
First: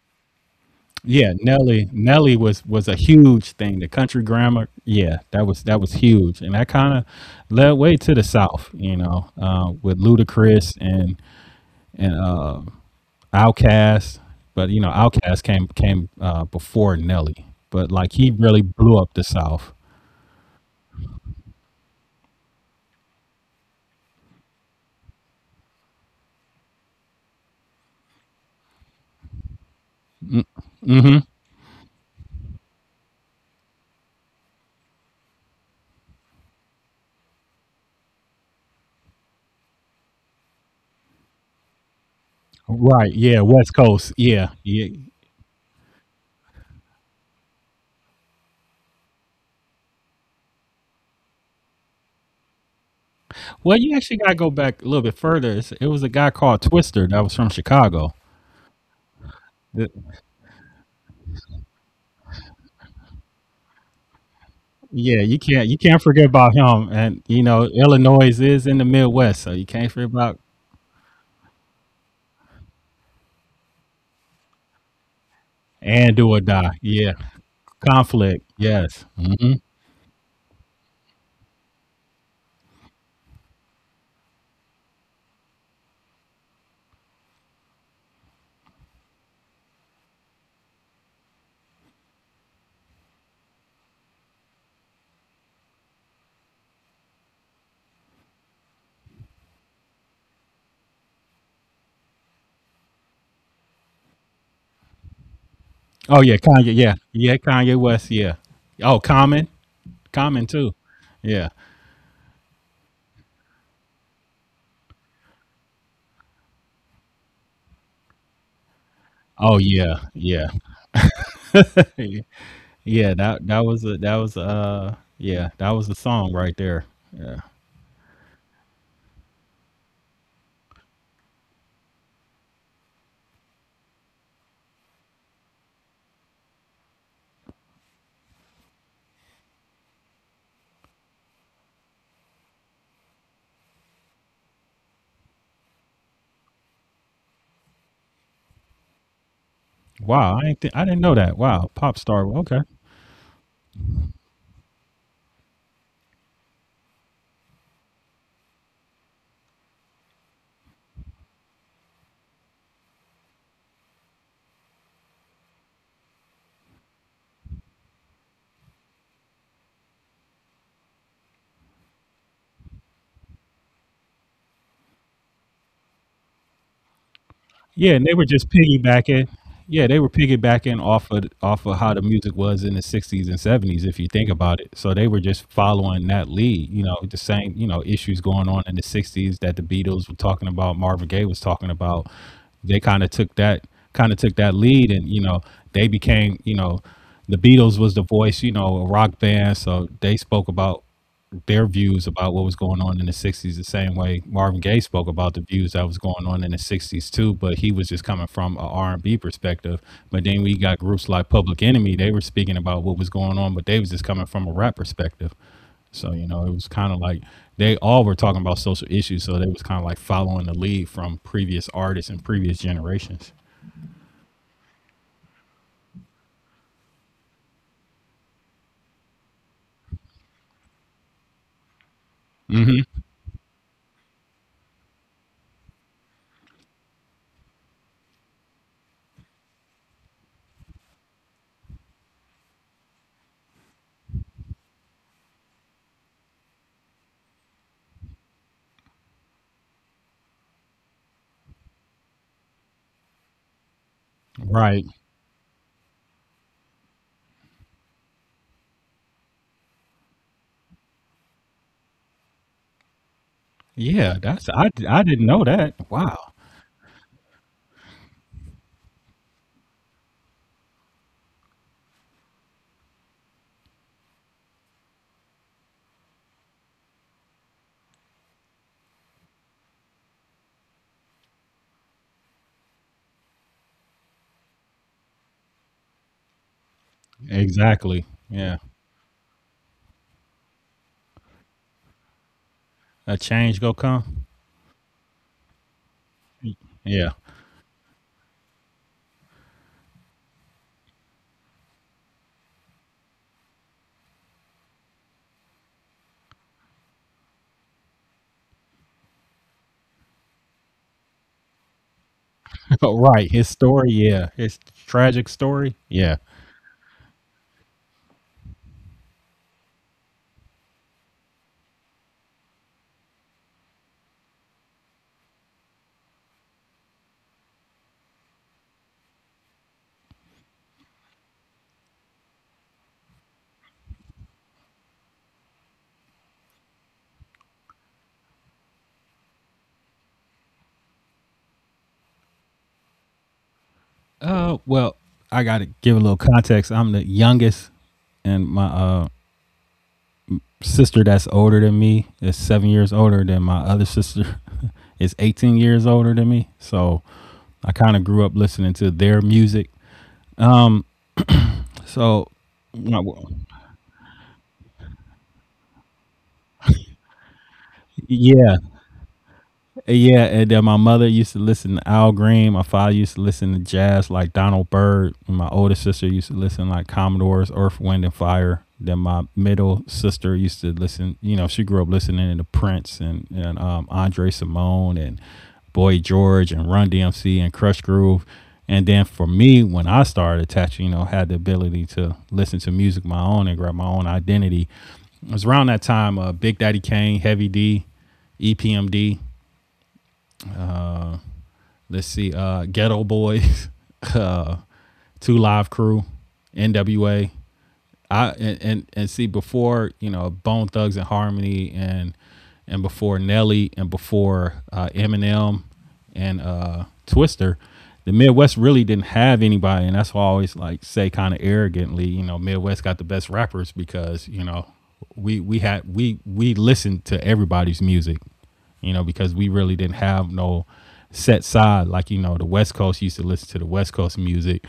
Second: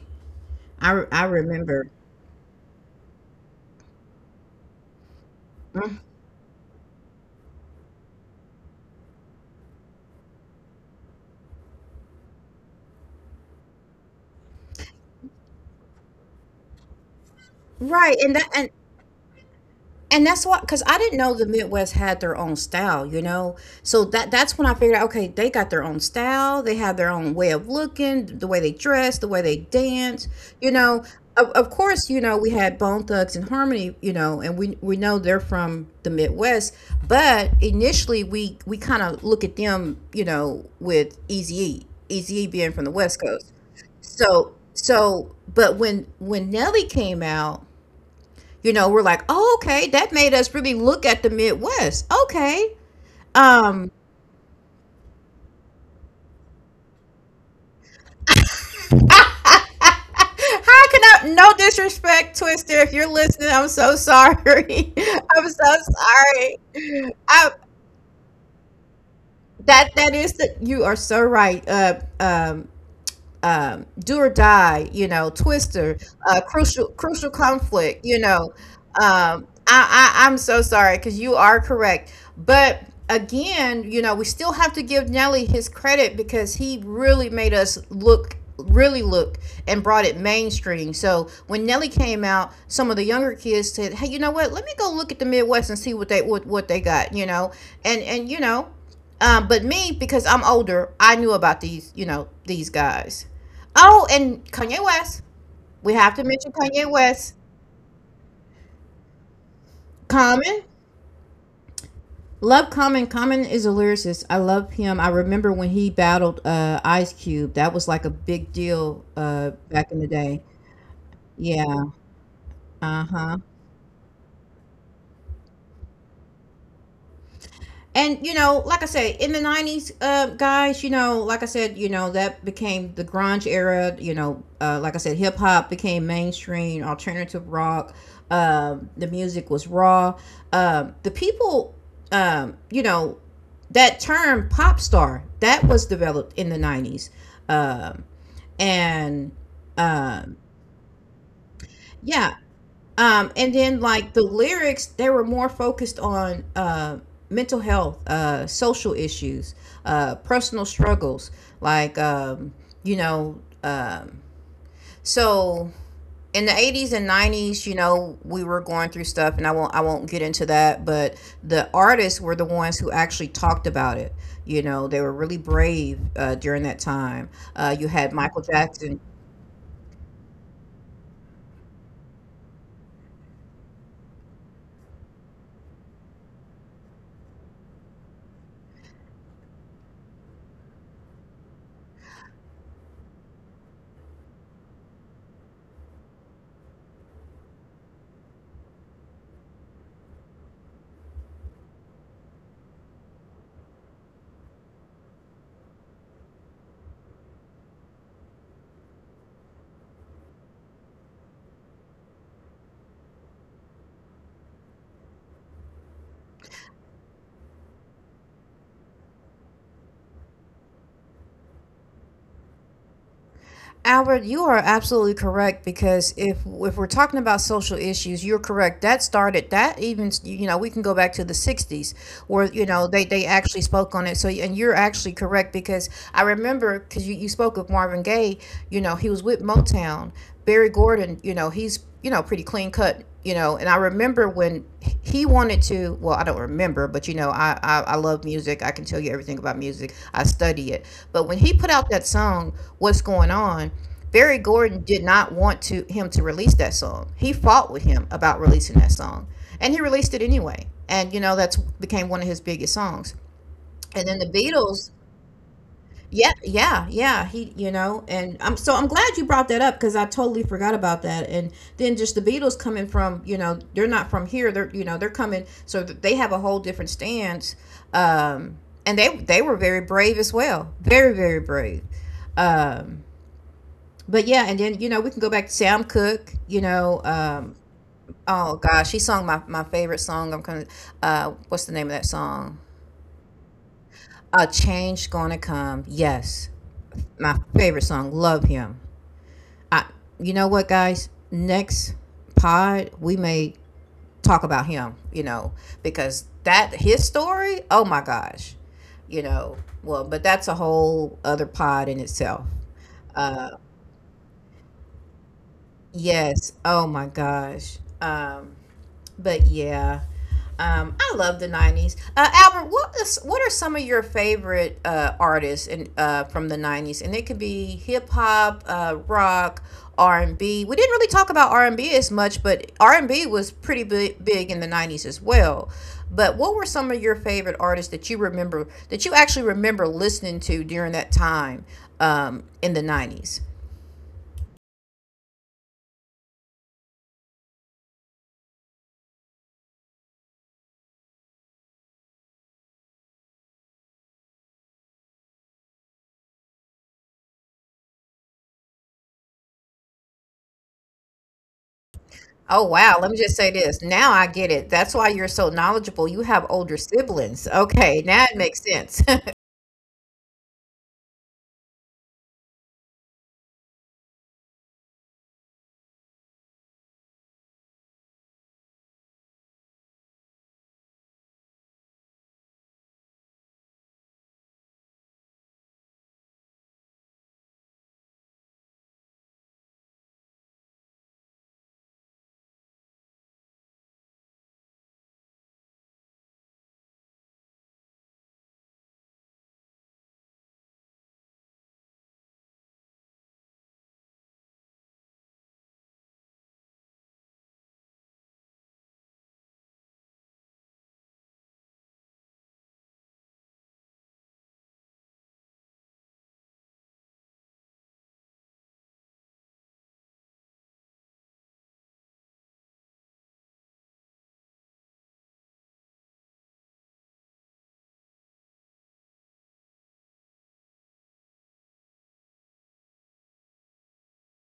A: I
B: Yeah,
A: remember.
B: Nelly was a huge thing. The country grammar, yeah, that was
A: Mm-hmm.
B: huge, and that kind of led way to the South, you know, with Ludacris and and uh, Outkast. But you know, Outkast came before Nelly, but like
A: Right,
B: he
A: and that
B: really
A: and
B: blew up the South.
A: and that's why, because I didn't know the Midwest had their own style, you know. So that's when I figured out, okay, they got their own style, they have their own way of looking, the way they dress, the way they dance, you know. Of course, you know, we had Bone Thugs and Harmony, you know, and we know they're from the Midwest, but initially we kind of look at them, you know, with Eazy-E being from the
B: Right?
A: West
B: Yeah,
A: Coast.
B: West Coast. Yeah,
A: So
B: yeah.
A: so but when Nelly came out, you know, we're like, oh, okay, that made us really look at the Midwest. Okay.
B: Well, you
A: Um
B: actually got to go back a little bit further. It was a guy called Twister that was from Chicago. Th-
A: How can I, no disrespect, Twister, if you're listening, I'm so sorry.
B: Yeah, you
A: I'm
B: can't you
A: so
B: can't forget about him. And
A: sorry.
B: you
A: I,
B: know, Illinois is in the Midwest, so you can't
A: that
B: forget
A: that
B: about
A: is the you are so right. Do or die, you know, Twister,
B: and do or die.
A: crucial
B: Yeah,
A: crucial conflict, you
B: conflict.
A: know.
B: Yes. Hmm.
A: Um, I'm so sorry because you are correct, but again, you know, we still have to give Nelly his credit because he really made us look, really look, and brought it mainstream. So when Nelly came out, some of the younger kids said, "Hey, you know what? Let me go look at the Midwest and see what they got," you know. And you know, but me because I'm older, I knew about these, you know, these guys. Oh, and Kanye West. We
B: Oh
A: have to
B: yeah,
A: mention
B: Kanye. Yeah,
A: Kanye
B: yeah,
A: West.
B: Kanye West. Yeah. Oh, Common, Common too.
A: Common.
B: Yeah.
A: Love Common. Common is a lyricist. I love him. I remember when he battled Ice Cube. That was like a big deal
B: Oh yeah,
A: back in the
B: yeah,
A: day. Yeah.
B: yeah.
A: Uh
B: That
A: huh.
B: that was a song right there. Yeah.
A: And you know, like I say, in the 90s, guys, you know, like I said, you know, that became the grunge era, you know, like I said, hip-hop became mainstream, alternative rock, the music was raw, the people, um, you know that term pop star that was developed in the 90s, um, and
B: Wow,
A: um,
B: I didn't know that. Wow, pop star.
A: yeah,
B: Okay.
A: and then, like, the lyrics, they were more focused on mental health, social issues, personal struggles. Like you know, um, so in the 80s and 90s, you know, we were going through stuff, and I won't get into that. But the artists were the ones who actually talked about it. You know, they were really brave during that time.
B: Yeah,
A: You
B: and they
A: had
B: were just
A: Michael Jackson.
B: piggybacking. Yeah, they were piggybacking off of how the music was in the '60s and '70s, if you think about it. So they were just following that lead. You know, the same you know issues going on in the '60s that the Beatles were talking about, Marvin Gaye was talking about. They kind of took that lead, and you know, they became you know, the Beatles was the voice, you know, a rock band. So they spoke about their views about what was going on in the '60s the same way Marvin Gaye spoke about the views that was going on in the '60s too, but he was just coming from a R&B perspective. But then we got groups like Public Enemy. They were speaking about what was going on, but they was just coming from a rap perspective. So you know, it was kind of like they all were talking about social issues, so they was kind of like following the lead from previous artists and previous generations.
A: Albert, you are absolutely correct because if we're talking about social issues, you're correct. That started that even, you know, we can go back to the '60s where you know they actually spoke on it. So and you're actually correct because I remember because you spoke of Marvin Gaye. You know he was with Motown. Barry Gordon. He's pretty clean cut. You know and I remember when he wanted to, well, I don't remember, but I love music. I can tell you everything about music. I study it, but when he put out that song, "What's Going On," Barry
B: Right,
A: Gordon did not want to him to release that song. He fought with him about releasing that song, and he released it anyway, and that's became one of his biggest songs. And
B: yeah,
A: then the
B: that's I,
A: Beatles.
B: I didn't know that. Wow.
A: Yeah, yeah, yeah. And I'm so I'm glad you brought that up because I totally forgot about that. And then just the Beatles coming from, you know, they're not from here. They're, you know, they're coming, so they have a whole different stance. Um, and they were very brave as well, very brave. Um, but yeah, and then you know we can go back to Sam Cooke.
B: Exactly, yeah.
A: Oh gosh, he sung my favorite song. What's the name of that song?
B: A change go come.
A: A change gonna come. Yes,
B: Yeah.
A: my favorite song. Love him. I, you know what, guys? Next pod, we may talk about him, you know, because that his story, oh my gosh, you know, well, but that's a whole other pod in itself.
B: Oh, right. His
A: Uh,
B: story, yeah. His tragic story, yeah.
A: yes, oh my gosh. But yeah, I love the '90s. Albert, what are some of your favorite artists from the '90s? And it could be hip hop, rock, R and B. We didn't really talk about R and B as much, but R and B was pretty big in the '90s as well. But what were some of your favorite artists that you remember that you actually remember listening to during that time in the '90s?
B: Well, I gotta give a little context. I'm the youngest, and my sister that's older than me is 7 years older than my other sister is 18 years older than me. So I kind of grew up listening to their music. So,
A: Oh, wow. Let me just say this. Now I get it. That's why you're so knowledgeable. You have older siblings. Okay, now it
B: yeah.
A: makes sense.
B: Yeah, and then my mother used to listen to Al Green. My father used to listen to jazz like Donald Byrd. And my older sister used to listen like Commodores, Earth, Wind, and Fire. Then my middle sister used to listen. You know, she grew up listening to Prince and Andre Simone and Boy George and Run DMC and Crush Groove. And then for me, when I started attaching, you know, had the ability to listen to music my own and grab my own identity. It was around that time, Big Daddy Kane, Heavy D, EPMD. Let's see, Ghetto Boys, uh, Two Live Crew, NWA, I and see before you know Bone Thugs and Harmony and before Nelly and before Eminem and Twister, the Midwest really didn't have anybody, and that's why I always like say kind of arrogantly, you know, Midwest got the best rappers because you know we had we listened to everybody's music, you know, because we really didn't have no set side like you know the West Coast used to listen to the West Coast music.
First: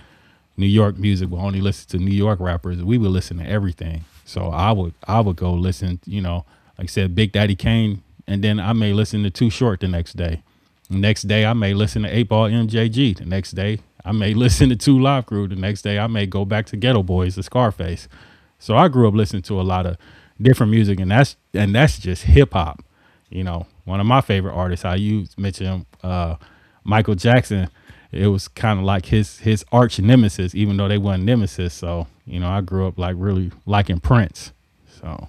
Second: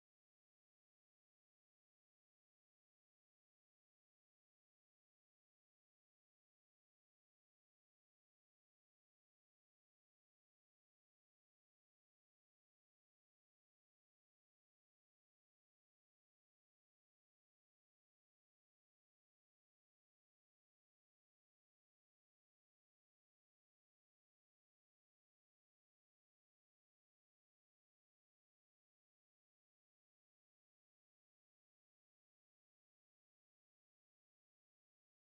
B: New York music would only listen to New York rappers. We would listen to everything. So I would go listen, you know, like I said, Big Daddy Kane, and then I may listen to Too Short the next day. The next day I may listen to Eight Ball MJG. The next day I may listen to Two Live Crew. The next day I may go back to Ghetto Boys, the Scarface. So I grew up listening to a lot of different music, and that's just hip hop. You know, one of my favorite artists. How you mentioned Michael Jackson, it was kind of like his arch nemesis, even though they weren't nemesis. So you know, I grew up like really liking Prince. So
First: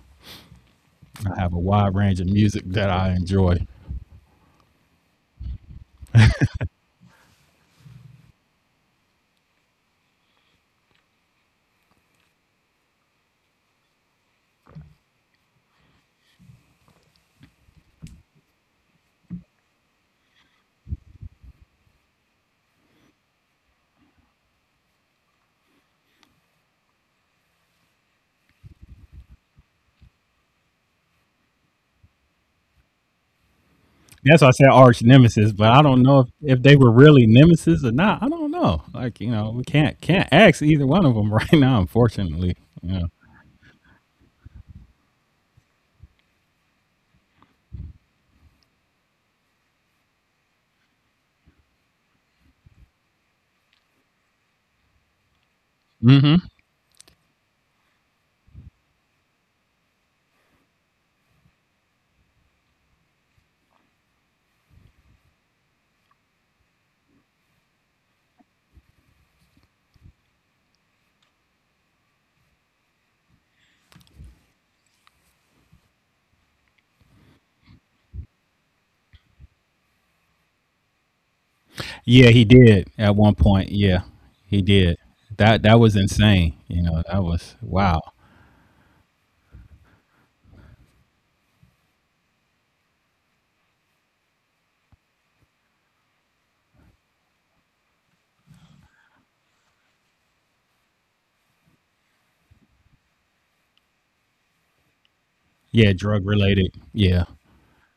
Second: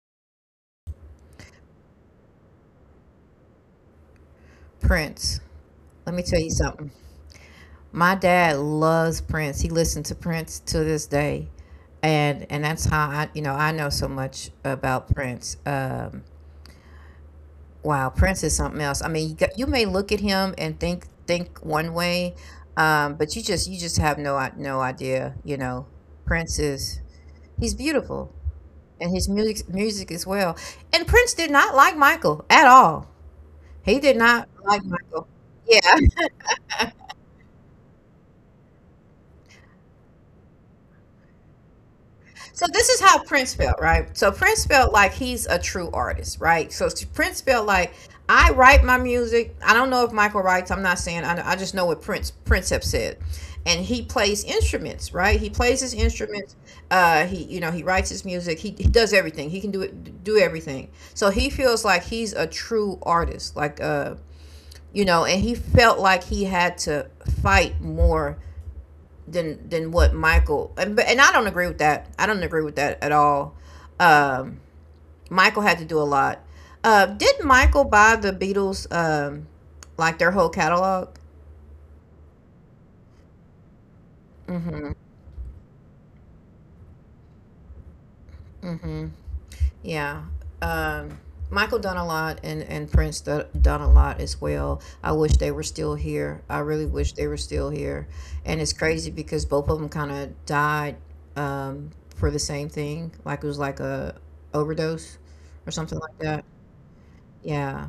B: I have a wide range of music that I enjoy.
A: Prince. Let me tell you something. My dad loves Prince. He listened to Prince to this day. And that's how you know, I know so much about Prince. Wow, Prince is something else. I mean, you may look at him and think one way, but you just have no idea, you know. Prince is, he's beautiful, and his music as well. And Prince did not like Michael at all. He did
B: That's
A: not
B: why I said
A: like
B: arch
A: Michael.
B: nemesis, but I don't
A: Yeah.
B: know if they were really nemesis or not. I don't know. Like you know, we can't ask either one of them right now, unfortunately.
A: So this
B: Yeah.
A: is how Prince felt, right? So Prince felt like he's a true artist, right? So Prince felt like, I write my music. I don't know if Michael writes. I'm not saying. I just know what Prince have said, and he plays instruments, right? He plays his
B: Mm-hmm.
A: instruments. He you know he writes his music. He does everything. He can do everything. So he feels like he's a true artist, like you know, and he felt like he had to fight more than what Michael, and I don't agree with that. I don't agree with that at all. Um, Michael had to do a lot. Did Michael buy the Beatles like their whole catalog?
B: Yeah, he did at one point. Yeah, he did.
A: Mm-hmm.
B: That was insane. You know, that was wow.
A: Mm-hmm. Yeah. Um, Michael done a lot, and Prince done a lot as well. I wish they were still here. I really wish they were still here. And it's crazy because both of them kind of died for the same thing. Like it was like a overdose or
B: Yeah,
A: something
B: drug
A: like that.
B: related. Yeah,
A: Yeah.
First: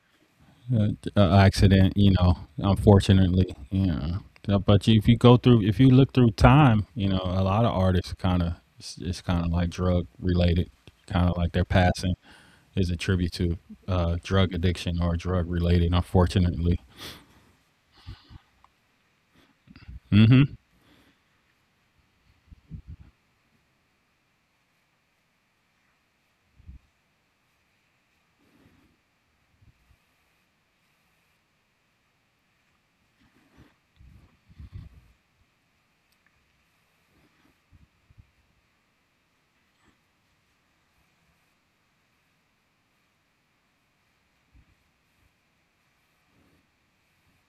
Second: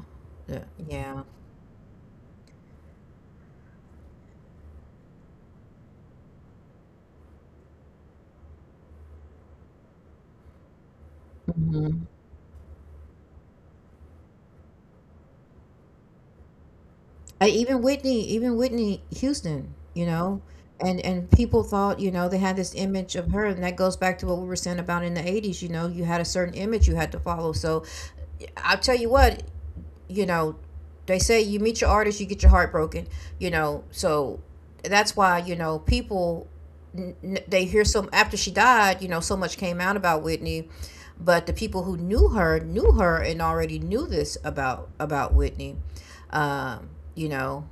A: Yeah.
B: uh,
A: Yeah.
B: accident. You know, unfortunately. Yeah. Know, but you, if you go through, if you look through time, you know, a lot of artists kind of it's kind of like drug related, kind of like their
A: Mhm.
B: passing is a tribute to drug addiction or drug related. Unfortunately.
A: Even Whitney, even Whitney Houston, you know,
B: Hmm.
A: and people thought, you know, they had this image of her, and that goes back to what we were saying about in the '80s. You know, you had a certain image you had to follow. So I'll tell you what, you know, they say you meet your artist, you get your heart broken. You know, so that's why you know people they hear some. After she died, you know, so much came out about Whitney, but the people who knew her and already knew this about Whitney. um you know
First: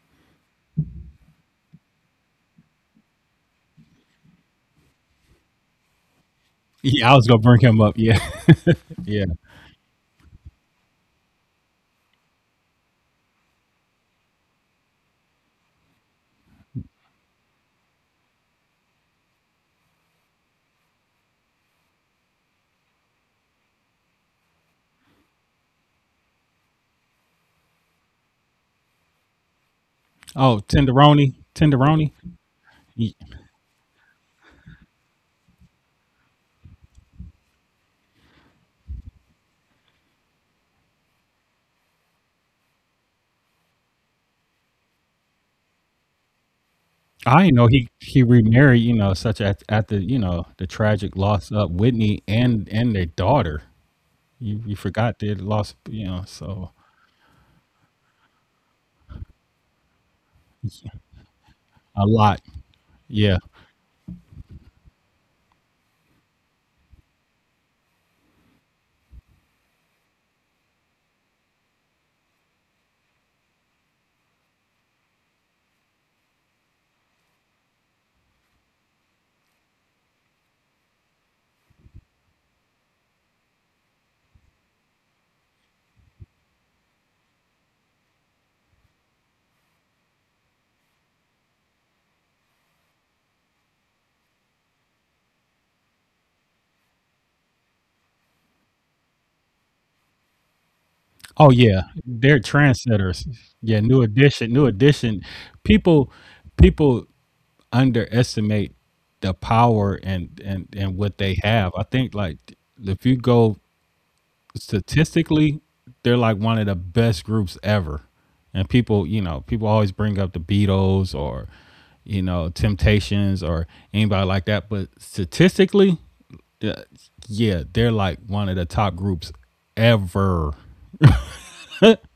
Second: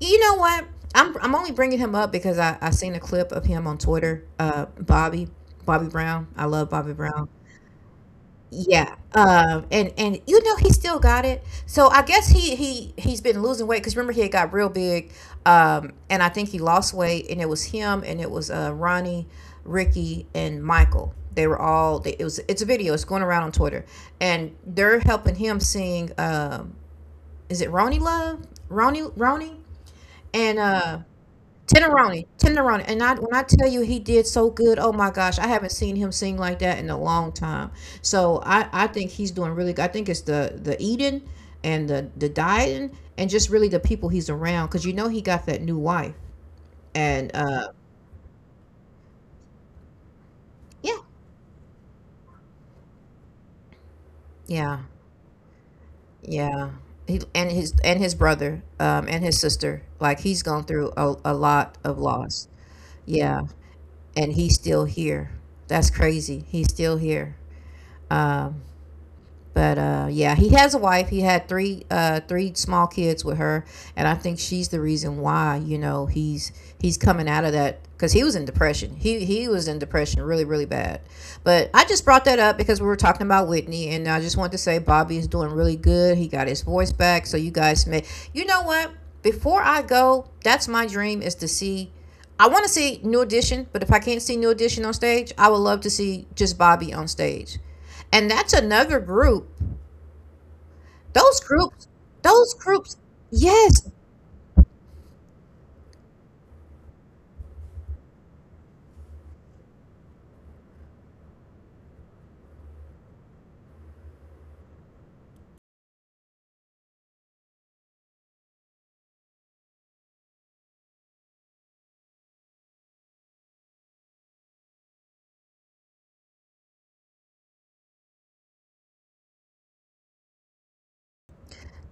A: you know what? I'm only bringing him up because I seen a clip of him on Twitter. Bobby Brown. I love Bobby
B: Yeah, I was
A: Brown.
B: gonna bring him up. Yeah,
A: Yeah.
B: yeah.
A: And you know he still got it. So I guess he's been losing weight because remember he had got real big. And I think he lost weight, and it was him, and it was Ronnie, Ricky, and Michael. They were all. They, It was, it's a video. It's going around on Twitter, and they're helping him sing. Is it Ronnie Love? Ronnie Ronnie and
B: Oh, Tenderoni, Tenderoni.
A: Tenderoni, Tenderoni, and I when I tell you he did so good, oh my gosh, I haven't seen him sing like that in a long time. So I think he's doing really good. I think it's the eating and the dieting and just really the people he's around because you know he got that new wife and
B: I know he remarried, you know, such at the you know the
A: yeah,
B: tragic loss of Whitney and their daughter. You
A: yeah,
B: forgot they lost, you know, so
A: yeah, he and his, and his brother, and his sister, like he's gone through a lot
B: a
A: of
B: lot.
A: loss.
B: Yeah.
A: Yeah, and he's still here. That's crazy, he's still here. Um, but Yeah, he has a wife. He had three small kids with her, and I think she's the reason why you know he's coming out of that because he was in depression. He was in depression really bad, but I just brought that up because we were talking about Whitney, and I just want to say Bobby is doing really good. He got his voice back, so you guys may. You know what? Before I go, that's my dream is to see. I want to see New Edition, but if I can't see New Edition on stage, I would love to see just Bobby on stage, and that's another group.
B: Oh
A: Those
B: yeah,
A: groups,
B: they're
A: those groups,
B: trendsetters. Yeah, new
A: yes.
B: edition, new edition. People people underestimate the power and what they have. I think like if you go statistically, they're like one of the best groups ever. And people, you know, people always bring up the Beatles or, you know, Temptations or anybody like that. But statistically, uh, yeah, they're like one of the top groups ever,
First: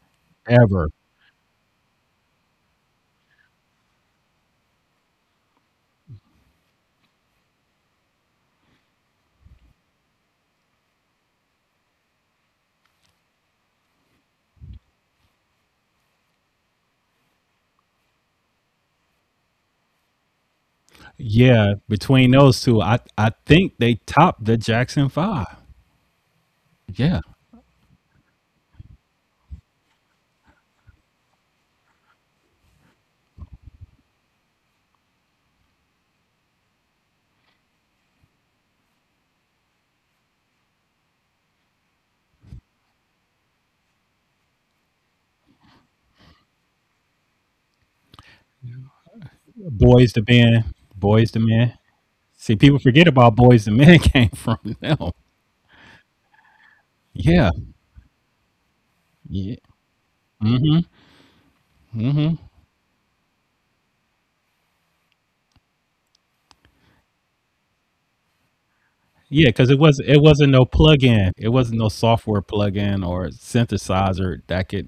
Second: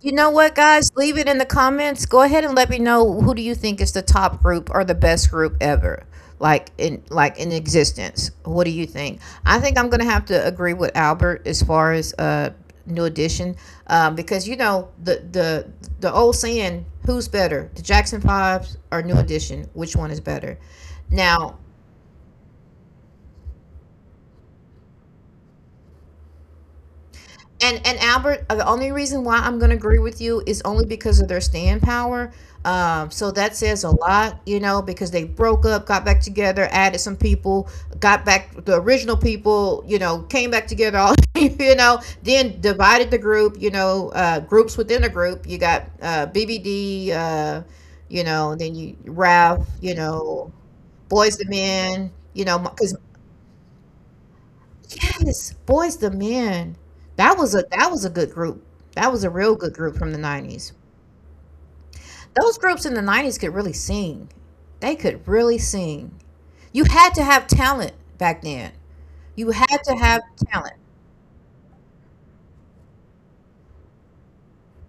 A: You know what,
B: ever.
A: guys? Leave it in the comments. Go ahead and let me know who do you think is the top group or the best group ever, like in existence. What do you think? I think I'm gonna have to agree with Albert as far as New Edition, because you know the old saying, who's better, the Jackson Fives or New Edition? Which one is better? Now.
B: Yeah, between those two, I think they top the Jackson 5. Yeah,
A: And Albert, the only reason why I'm going to agree with you is only because of their staying power. So that says a lot, you know, because they broke up, got back together, added some people, got back the original people, you know, came back together, all you know, then divided the group, you know, groups within a group. You got BBD, you know, then you Ralph, you
B: Boys to
A: know,
B: Men, Boys
A: Boys
B: to
A: the
B: Men.
A: Men, you
B: See,
A: know,
B: people
A: because
B: forget about Boys to Men came from them.
A: yes, Boys the Men. That
B: Yeah,
A: was a good group. That was a real
B: yeah.
A: good group from the '90s. Those groups in the '90s could really sing. They could really sing. You had to have talent back then. You
B: Yeah, because
A: had
B: it
A: to
B: was
A: have
B: it wasn't no
A: talent.
B: plug-in. It wasn't no software plug-in or synthesizer that could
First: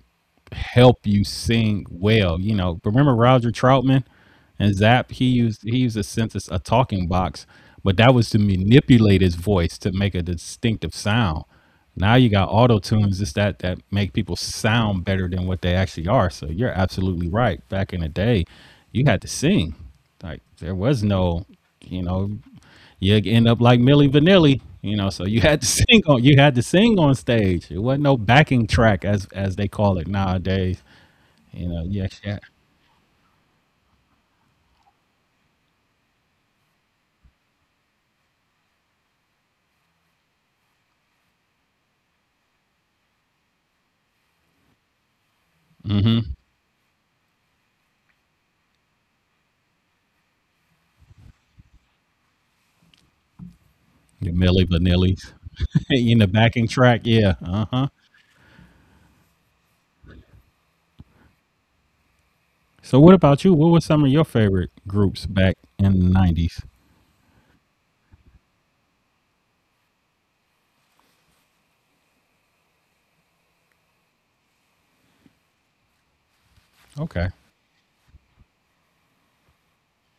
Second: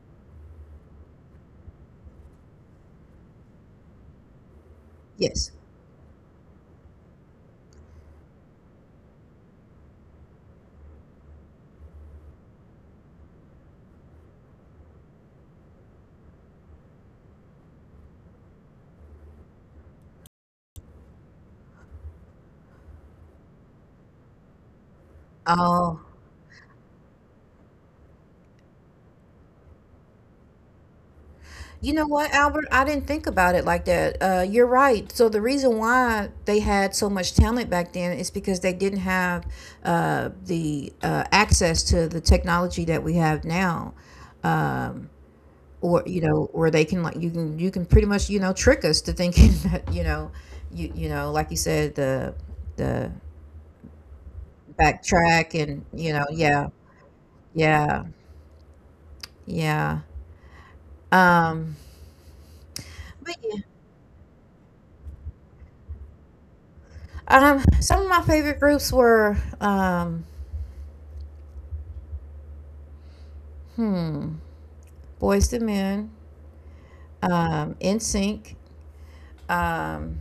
B: help you sing well. You know, remember Roger Troutman and Zap? He
A: Yes.
B: used he used a synthesis, a talking box, but that was to manipulate his voice to make a distinctive sound. Now you got auto tunes, just that make people sound better than what they actually are. So you're absolutely right. Back in the day, you had to sing. Like there was no, you know you end up like Milli Vanilli, you know. So you had to
A: Oh.
B: sing on you had to sing on stage. It wasn't no backing track as they call it nowadays. You
A: You
B: know,
A: know
B: yeah,
A: what,
B: yeah.
A: Albert? I didn't think about it like that. You're right. So the reason why they had so much talent back then is because they didn't have the access to the technology that we have now. Um, or you know, or they can, like you can, you can pretty much you know trick us to thinking that you know you know, like you said, the the
B: Your Millie Vanillis
A: backtrack, and you
B: in
A: know,
B: the backing
A: yeah,
B: track, yeah. Uh huh.
A: yeah, yeah. um
B: So what
A: but
B: about you?
A: yeah
B: What were some of your favorite groups back in the 90s?
A: Some of my favorite groups were, hmm Boys to Men,
B: Okay.
A: In Sync, um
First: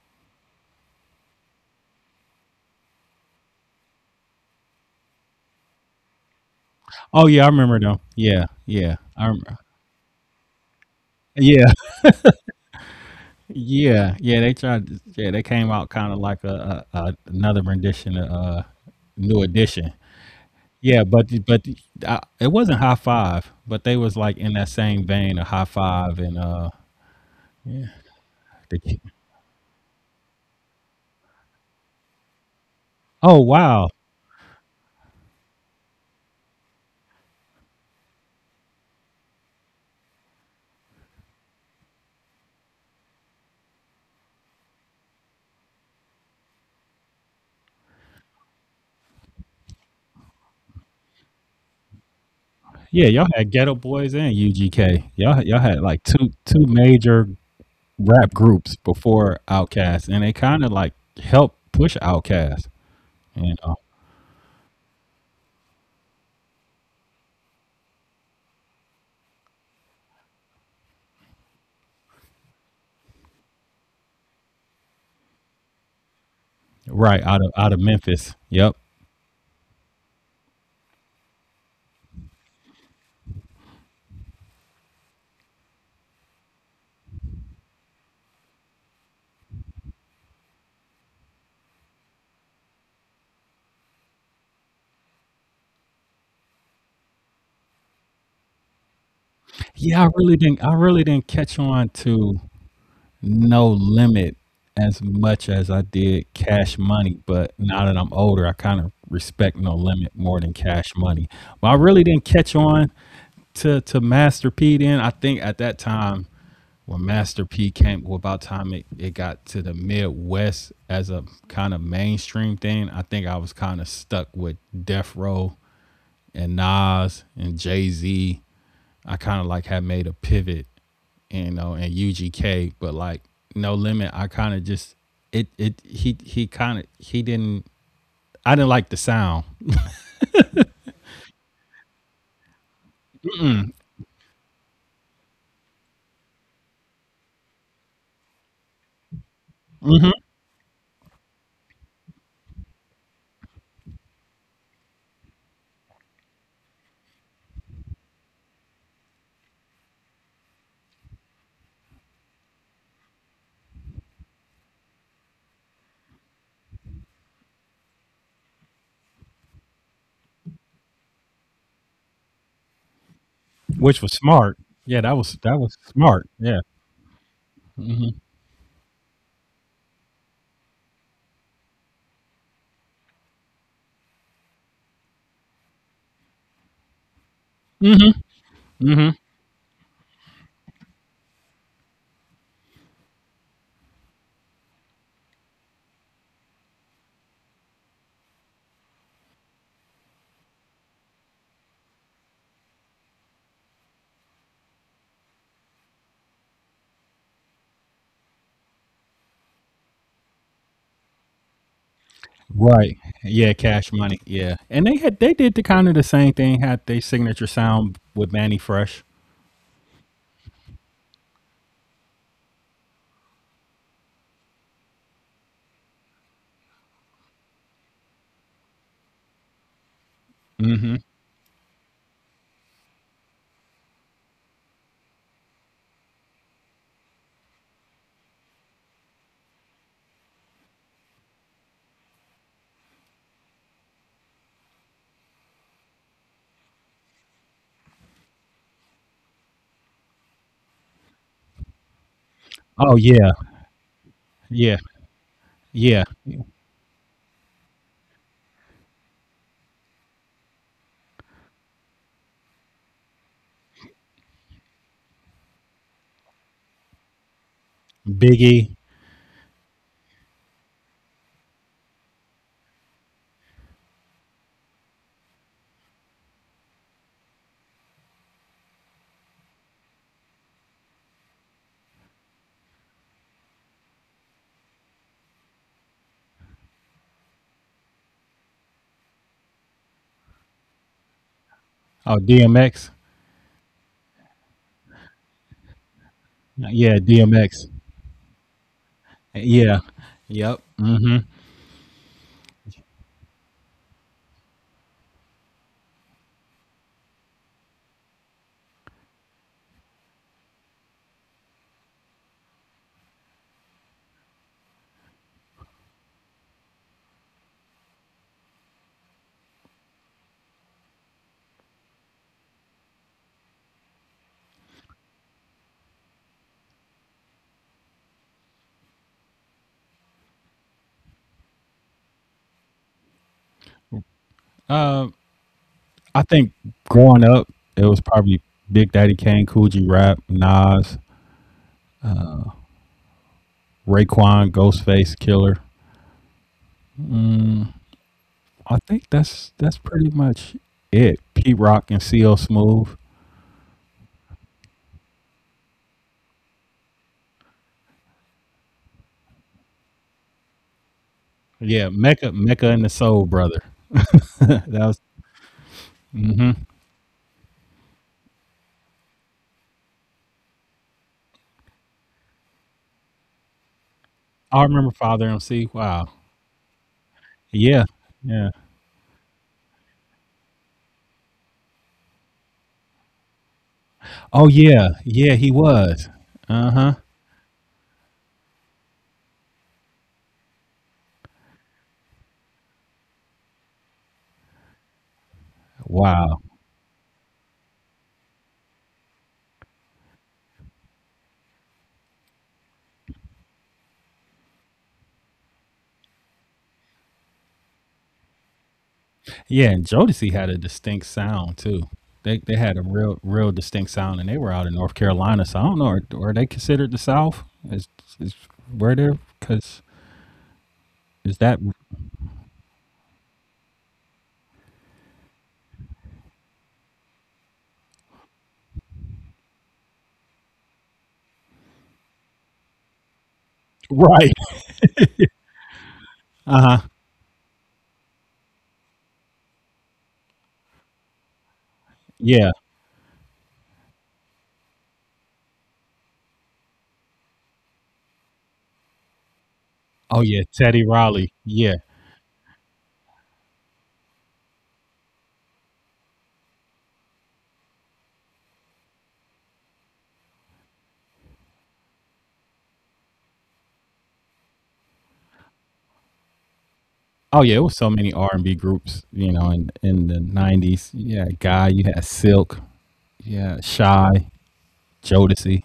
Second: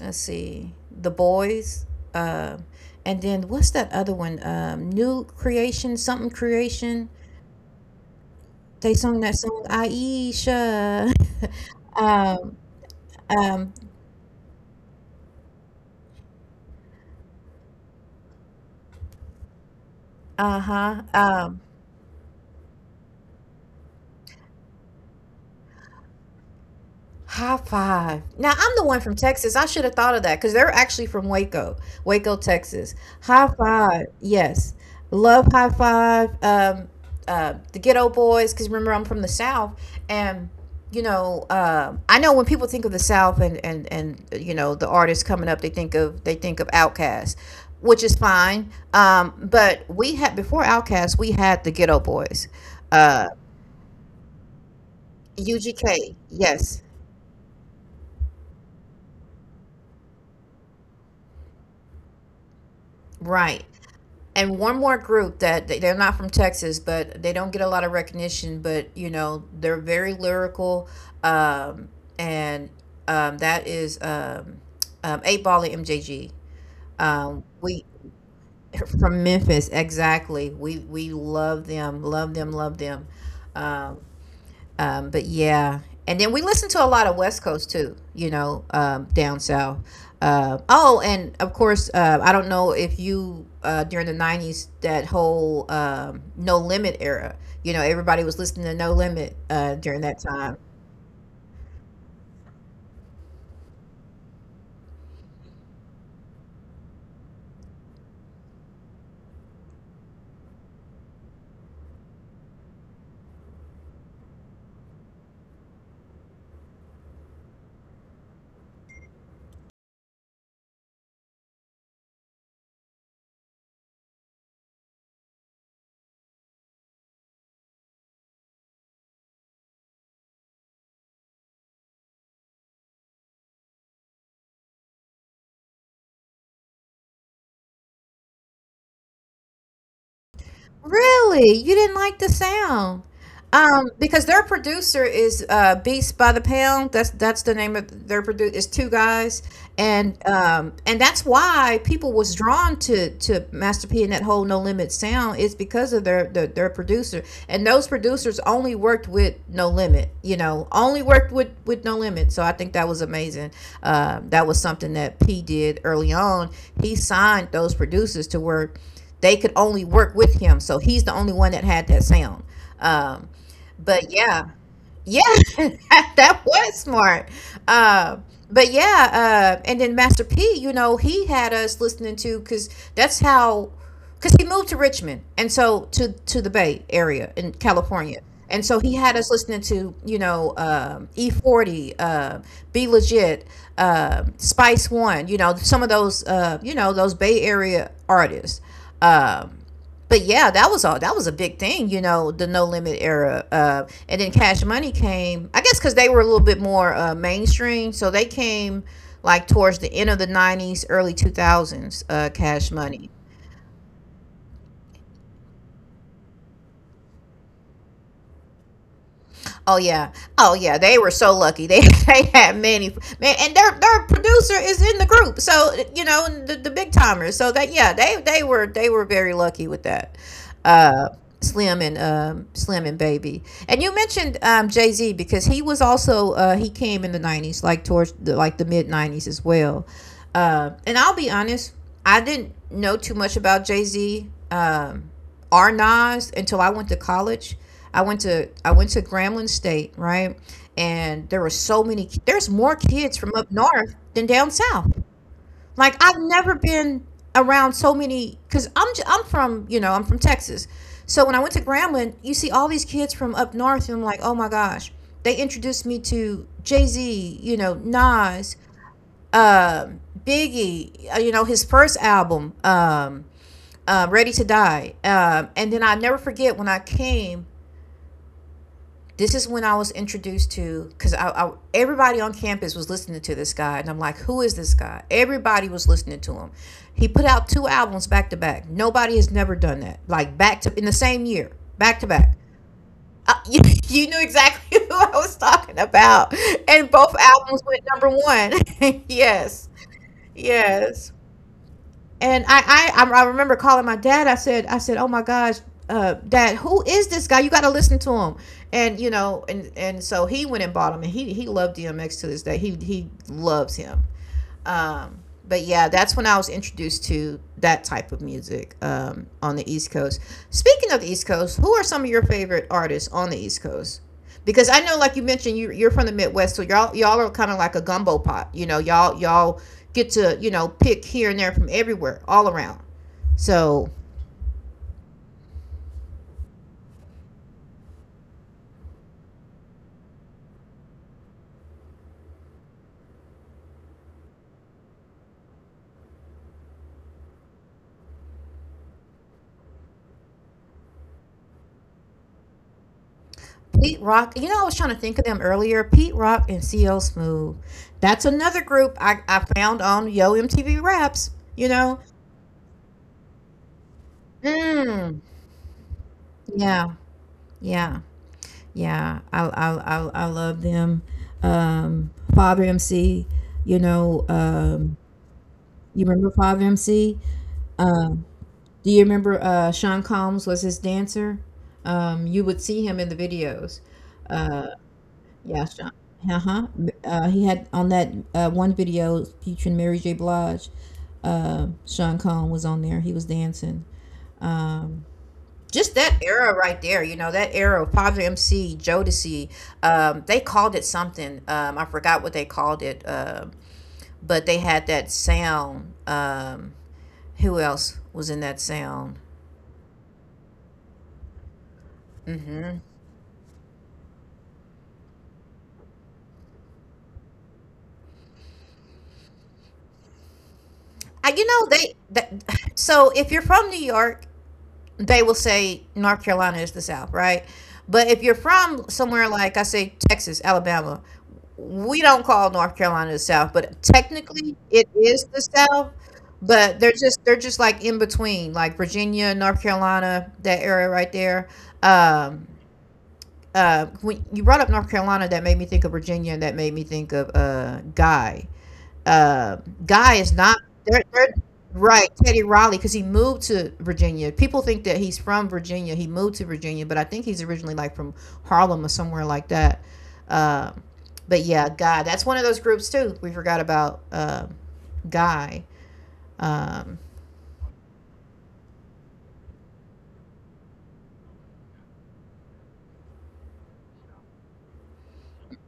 A: let's see, the Boys, um and then what's that other one, New Creation, something Creation.
B: Oh yeah, I remember them. Yeah, yeah,
A: They sung
B: I
A: that
B: remember.
A: song, "Aisha."
B: Yeah,
A: Um, um,
B: yeah, yeah. They tried. Yeah, they came out kind of like a another rendition of New Edition. Yeah,
A: uh-huh.
B: but
A: Um
B: it wasn't high five, but they was like in that same vein of high five and.
A: High Five. Now, I'm the
B: The,
A: one from Texas. I should have thought of that because they're actually from Waco, Waco, Texas.
B: oh
A: High
B: wow,
A: Five. Yes. Love High Five. The Ghetto Boys, because remember, I'm from the South. And, you know, I know when people think of the South you know, the artists coming up, they think of Outkast, which is fine. But we had, before Outkast, we had the Ghetto Boys,
B: yeah, y'all
A: uh,
B: had Ghetto Boys and UGK. Y'all had
A: UGK.
B: like two
A: Yes.
B: two major rap groups before Outkast, and they kind of like helped push Outkast.
A: Right.
B: You know,
A: And one more group that they're not from Texas, but they don't get a lot of recognition. But you know, they're very lyrical, um, and that is Eight Ball and MJG.
B: right out of out of
A: We
B: Memphis. Yep.
A: from Memphis, exactly. We love them, love them, love them. Um, um, but yeah, and then we listen to a lot of West Coast too, you know, down south. Oh, and of course, I don't know if you during the '90s, that whole No Limit era. You know, everybody was listening to No Limit during
B: Yeah, I
A: that
B: really
A: time.
B: didn't. I really didn't Catch on to No Limit as much as I did Cash Money, but now that I'm older, I kind of respect No Limit more than Cash Money. But I really didn't catch on to Master P then. I think at that time when Master P came, well, about time it got to the Midwest as a kind of mainstream thing, I think I was kind of stuck with Death Row and Nas and Jay Z. I kind of like had made a pivot, you know, in UGK, but like No Limit, I kind of just it he kind of he didn't. I didn't like the sound,
A: Really? You didn't like the sound? Because their producer is Beats by the Pound. That's the name of their producer. It's two guys, and that's why people was drawn to Master P, and that whole No Limit sound is because of their producer. And those producers only worked with No Limit. You know, only worked with No Limit. So I think that was amazing. That was something that P did early on. He signed those producers to work. They could only work with him, so he's the only one that had that sound. um
B: which was
A: but yeah,
B: smart. Yeah, that
A: yeah,
B: was that was
A: that
B: smart.
A: that
B: Yeah.
A: was smart. Uh,
B: Hmm.
A: but yeah, and then Master P, you know, he had us listening to, because that's how, because he moved to Richmond, and so to the Bay Area in California, and so he had us listening to, you know, E-40, Be Legit, Spice One, you know, some of those, you know, those Bay Area artists. Um, but yeah, that was all. That was a big thing, you know, the No Limit era. And then Cash Money came, I guess, because they were a little bit more mainstream. So they came like towards the end of the '90s, early 2000s. Cash
B: Right.
A: Money.
B: Yeah, Cash Money. Yeah, and they did the kind of the same thing. Had their signature sound with Manny Fresh.
A: Oh yeah, oh yeah, they were so lucky. They they had many, man, and their producer is in the group, so you know, the big timers. So that, yeah, they were very lucky with that.
B: Hmm.
A: Uh, Slim and, Slim and Baby, and you mentioned Jay Z, because he was also he came in the '90s, like towards the, like the mid '90s as well. And I'll be honest, I didn't know too much about Jay Z. Our Nas, until I went to college. I went to Grambling State, right? And there were so many. There's more
B: Oh
A: kids from
B: yeah,
A: up north than down
B: yeah,
A: south. Like
B: yeah.
A: I've never been around so many, because I'm from, you know, I'm from Texas. So when I went to Grambling, you see all these kids from up north, and I'm like, oh my gosh. They introduced me to Jay Z, you know, Nas,
B: Biggie.
A: um, Biggie, you know, his first album. Ready to Die. And then I never forget when I came. This is when I was introduced to, because I everybody on campus was listening to this guy, and I'm like, who is this guy? Everybody was listening to him. He put out two albums back to back. Nobody has never done that, like back to in the same year, back to
B: Oh
A: back.
B: DMX.
A: Uh, you, you knew exactly who I was talking about, and
B: Yeah,
A: both albums
B: DMX.
A: went number one. Yes,
B: Yeah. Yep.
A: yes.
B: Hmm.
A: And I remember calling my dad. I said, "Oh my gosh, Dad, who is this guy? You got to listen to him." And you know, and so he went and bought him, and he loved DMX to this day. He loves him. Um, but yeah, that's when I was introduced to that type of music, on the East Coast. Speaking of the East Coast, who are some of your favorite artists on the East Coast? Because I know, like you mentioned, you're from the Midwest, so y'all are kind of like a gumbo pot. You know, y'all get to, you know, pick here and there from everywhere, all around. So
B: Um. I think growing up, it was probably Big Daddy Kane, Cool G Rap, Nas, Raekwon, Ghostface, Killer. I think that's pretty much it. Pete Rock and CL Smooth.
A: Pete Rock, you know, I was trying to think of them earlier. Pete Rock and CL Smooth. That's another group I found on Yo MTV Raps. You
B: Yeah,
A: know.
B: Mecca and the Soul Brother. That was.
A: Mm,
B: Hmm.
A: yeah, yeah, yeah. I love them, Father MC, you know.
B: I remember Father MC. Wow.
A: You remember Father MC?
B: Yeah. Yeah.
A: Do you remember Sean Combs was his dancer? You would see him in the videos.
B: Oh yeah. Yeah, he
A: Yeah, Sean.
B: was.
A: Uh-huh.
B: Uh huh.
A: He had on that one video featuring Mary J. Blige. Sean Combs was on there, he was dancing. Um, just that
B: Wow.
A: era right there, you know, that era of Padre MC, Jodeci, they called it something. I forgot what they called it, but they had that sound. Who else was in that sound?
B: Yeah, and Jodeci had a distinct sound too. They had a
A: Hmm.
B: real distinct sound, and they were out in North Carolina. So I don't know, are they considered the South? Is is where they're because is
A: You
B: that
A: know, they that. So if you're from New York, they will say North Carolina is the South, right? But if you're from somewhere like, I say, Texas, Alabama, we don't call North Carolina the South, but
B: right?
A: technically it is the South.
B: Uh
A: But
B: huh.
A: they're just like in between, like Virginia, North Carolina, that area right there.
B: Yeah.
A: Um, when you brought up North Carolina, that made me think of Virginia, and that made me think of Guy. uh, Guy
B: Oh
A: is
B: yeah,
A: not.
B: Teddy Riley.
A: They're
B: Yeah.
A: Right, Teddy Riley, because he moved to Virginia. People think that he's from Virginia. He moved to Virginia, but I think he's originally like from Harlem or somewhere like that. Uh, but yeah, Guy. That's one of those groups too. We forgot about, Guy. Um,
B: Oh yeah, it was so many R&B groups, you know, in the 90s. Yeah, Guy. You had Silk. Yeah, Shy. Jodeci.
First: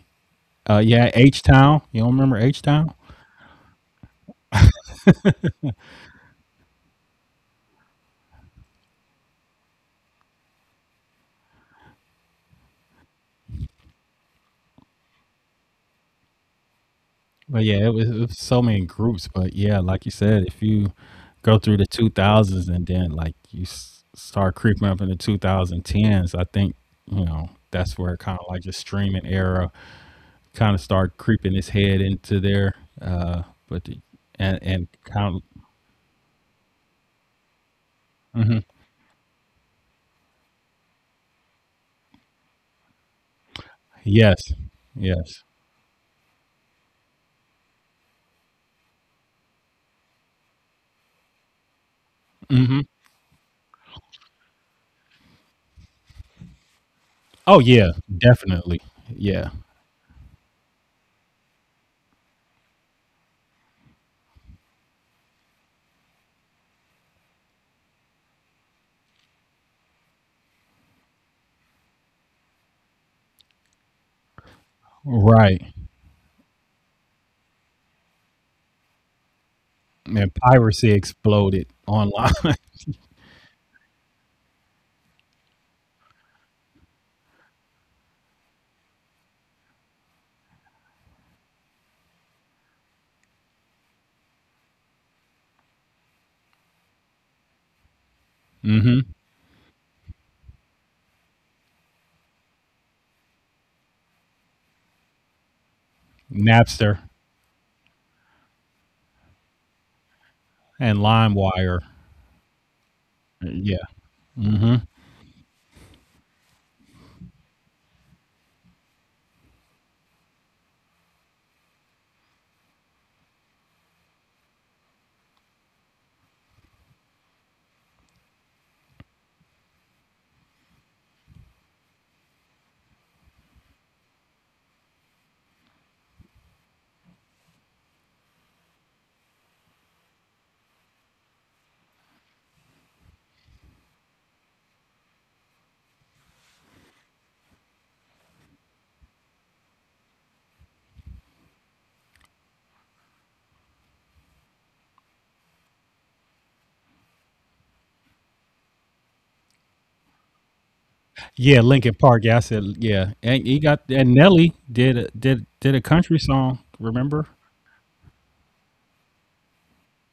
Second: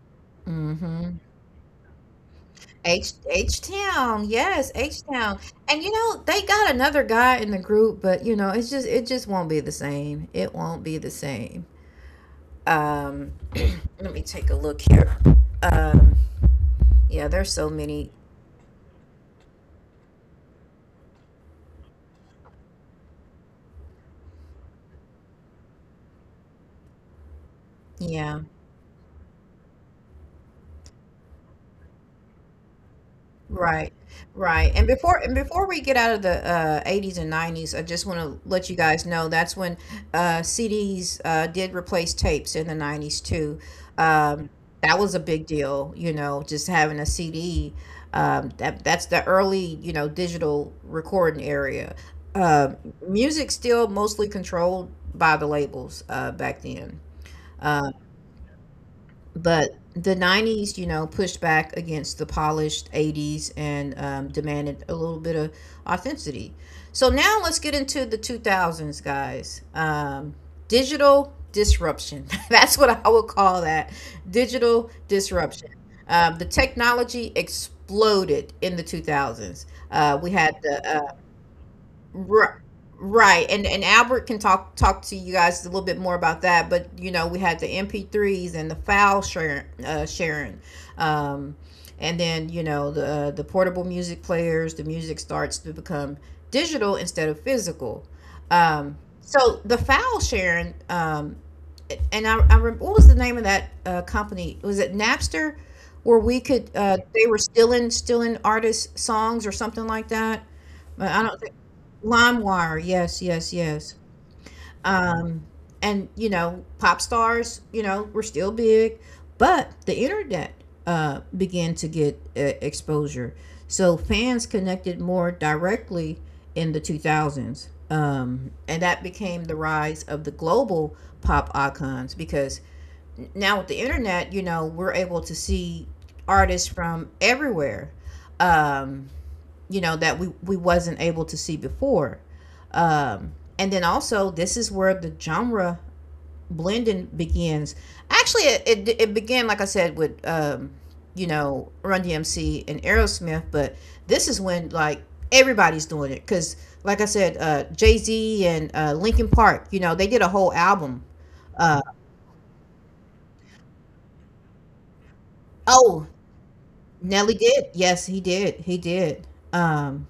B: Yeah,
A: Mm-hmm.
B: H Town. You don't remember H Town?
A: H Town, yes, H Town, and you know they got another guy in the group, but you know it just won't be the same. It won't be the same. Um, let me take a look here. Um, yeah, there's
B: But
A: so
B: yeah, it was,
A: many.
B: it was so many groups. But yeah, like you said, if you go through the 2000s and then like you start creeping up in the 2010s, I think, you know, that's where kind
A: Yeah,
B: of like the streaming era kind of start creeping its head into there. Uh, but
A: right,
B: the,
A: right. And
B: and
A: before and
B: kind of,
A: before we get out of the 80s and 90s, I just want to
B: mhm.
A: let you guys know that's when CDs did replace tapes in the 90s too.
B: Yes,
A: Um, that was a
B: yes.
A: big deal, you know, just having a CD. That's the early, you know, digital recording area. Um
B: hmm
A: Music still mostly controlled by the labels, back then.
B: Oh, yeah,
A: Um,
B: definitely. Yeah,
A: but the 90s, you know, pushed back against the polished 80s and demanded a little bit of authenticity. So now let's get into the 2000s, guys. Digital disruption. That's what I would call that. Digital
B: right.
A: disruption. The technology exploded in the 2000s. We
B: And
A: had the
B: piracy exploded online.
A: Ri- Right. And Albert can talk to you guys a little bit more about that, but you know, we had the MP3s and the file sharing. Um and then, you know, the portable music players, the music starts to become digital instead of physical.
B: hmm
A: So the file sharing. And what was the name of that company? Was it Napster, where we could
B: Napster
A: they were stealing artists' songs or something like that?
B: and
A: But I don't think.
B: LimeWire.
A: LimeWire. Yes, yes,
B: Yeah.
A: yes.
B: hmm
A: Um, and you know, pop stars, you know, were still big, but the internet began to get exposure. So fans connected more directly in the 2000s, and that became the rise of the global pop icons, because now with the internet, you know, we're able to see artists from everywhere. Um, you know, that we wasn't able to see before. um and then also, this is where the genre blending begins. Actually, it began, like I said, with, you know, Run DMC and Aerosmith. But this is when, like, everybody's doing it because, like I said, Jay-Z and Linkin Park, you know, they did a whole album.
B: Yeah,
A: uh
B: Linkin Park. Yeah, I said yeah. And he got and Nelly did did a
A: oh,
B: country song, remember?
A: Nelly did, yes, he did. um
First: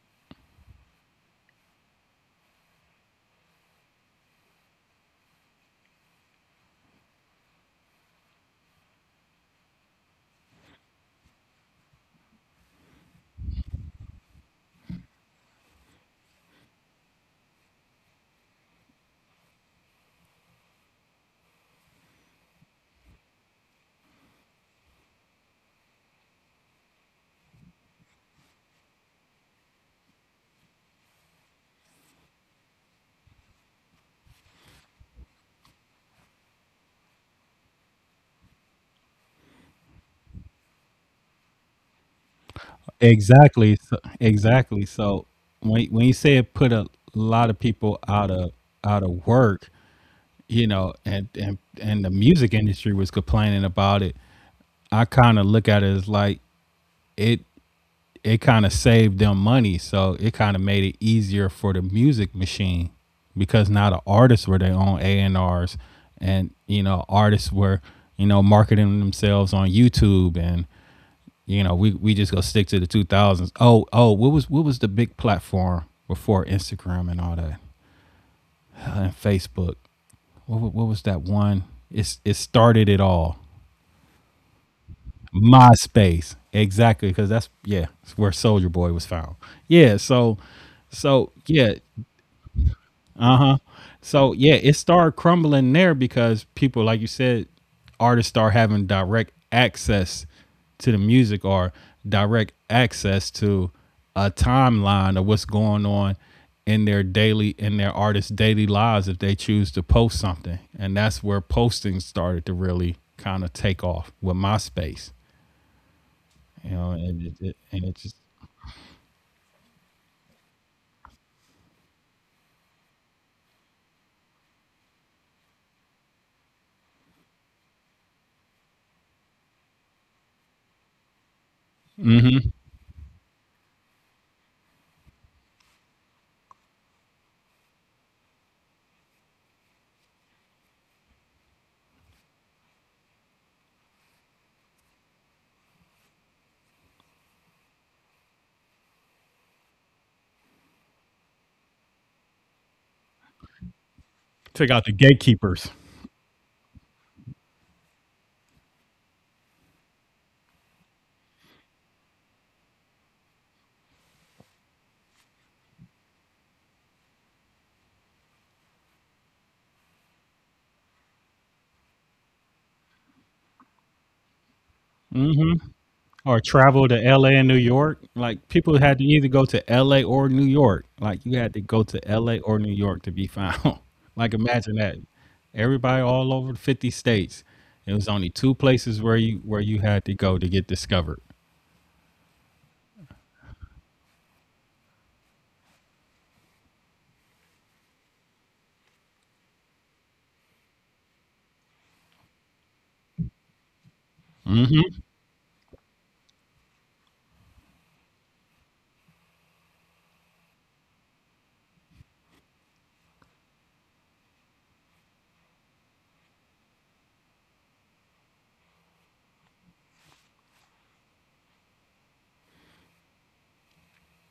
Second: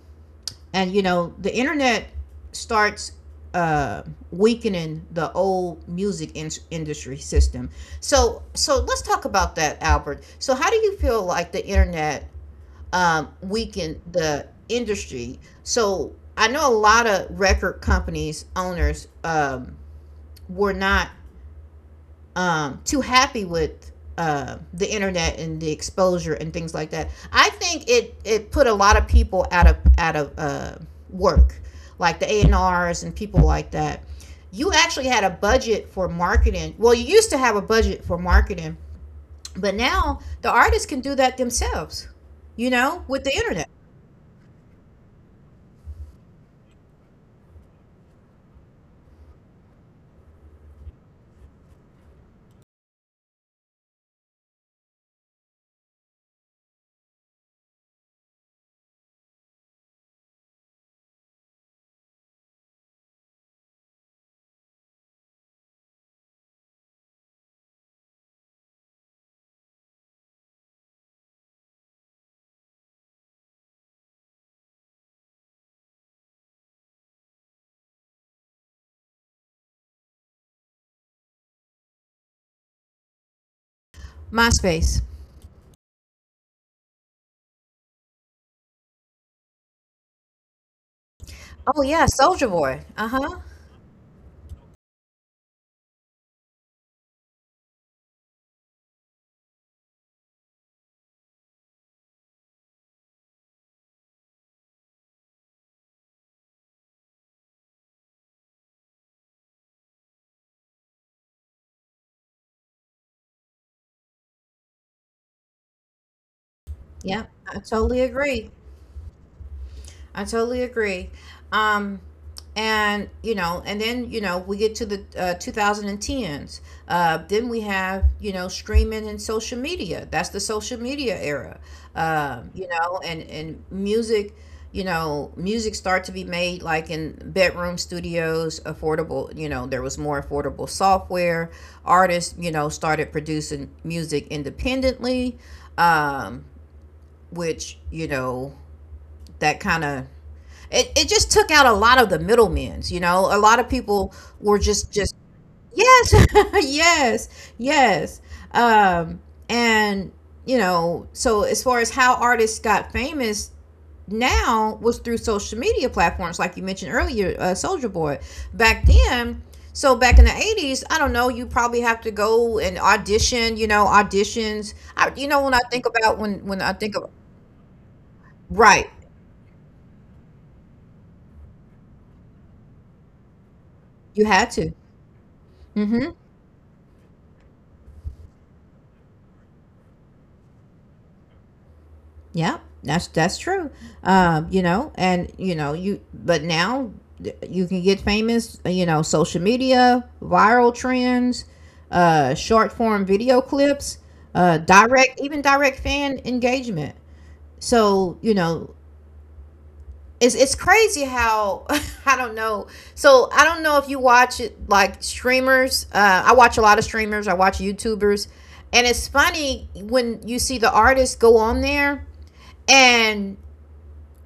A: and you know, the internet starts uh weakening the old music industry system. So let's talk about that, Albert. So how do you feel like the internet weakened the industry? So I know a lot of record companies owners were not, too happy with the internet and the exposure and things like that. I think it put a lot of people out of work, like the A&R's and people like that. You actually had a budget for marketing. Well, you used to have a budget for marketing, but now the artists can do that themselves. You know, with the internet.
B: Exactly. So, exactly. So when you say it put a lot of people out of work, you know, and the music industry was complaining about it, I kind of look at it as like it it kind of saved them money. So it kind of made it easier for the music machine because now the artists were their own A and R's, and you know artists were you know marketing themselves on YouTube, and you know we just go stick to the two thousands. Oh, what was the big platform before Instagram and all that and Facebook? What was that one? It started it all.
A: MySpace.
B: MySpace. Exactly, because that's yeah, it's where Soldier Boy was found. Yeah, so so yeah.
A: Oh yeah, Soldier Boy. Uh huh.
B: So yeah, it started crumbling there because people, like you said, artists start having direct access to the music or direct access to a timeline of what's going on in their daily in their artists' daily lives if they choose to post something. And that's where posting started to really kind of take off with MySpace. You know, and
A: Yeah,
B: it, it
A: I
B: and it
A: totally
B: just
A: agree. I totally agree. Um, and you know, and then you know, we get to the 2010s. Then we have, you know, streaming and social media. That's the social media era. You know, and music. You know, music start to be made like in bedroom studios, affordable. You know, there was more affordable software. Artists, you know, started producing music independently, um, which you know that kind of it just took out a lot of the middlemen, you know. A lot of people were
B: took out
A: just
B: the
A: just
B: gatekeepers
A: yes, yes, yes. Um and you know, so as far as how artists got famous now was through social media platforms like you mentioned earlier, Soldier Boy. Back then, back in the 80s, I don't know, you probably have to go and audition, you know, auditions. I, you know when I think about
B: or
A: when I
B: travel
A: think
B: to
A: of
B: LA and New York. Like people
A: Right,
B: had to either go to LA or New York. Like you had to go to LA or New York to be found.
A: you
B: Like
A: had
B: imagine
A: to.
B: that. Everybody
A: Mm-hmm.
B: all over 50 states. It was only two places where you had to go to get discovered.
A: Yeah, that's true. You know, and you know, you but Now you can get famous, social media, viral trends, uh, short form video clips, direct fan engagement. So, you know, it's crazy how, I don't know. So, I don't know if you watch it, like, streamers. Uh, I watch a lot of streamers, I watch YouTubers, and it's funny when you see the artists go on there, and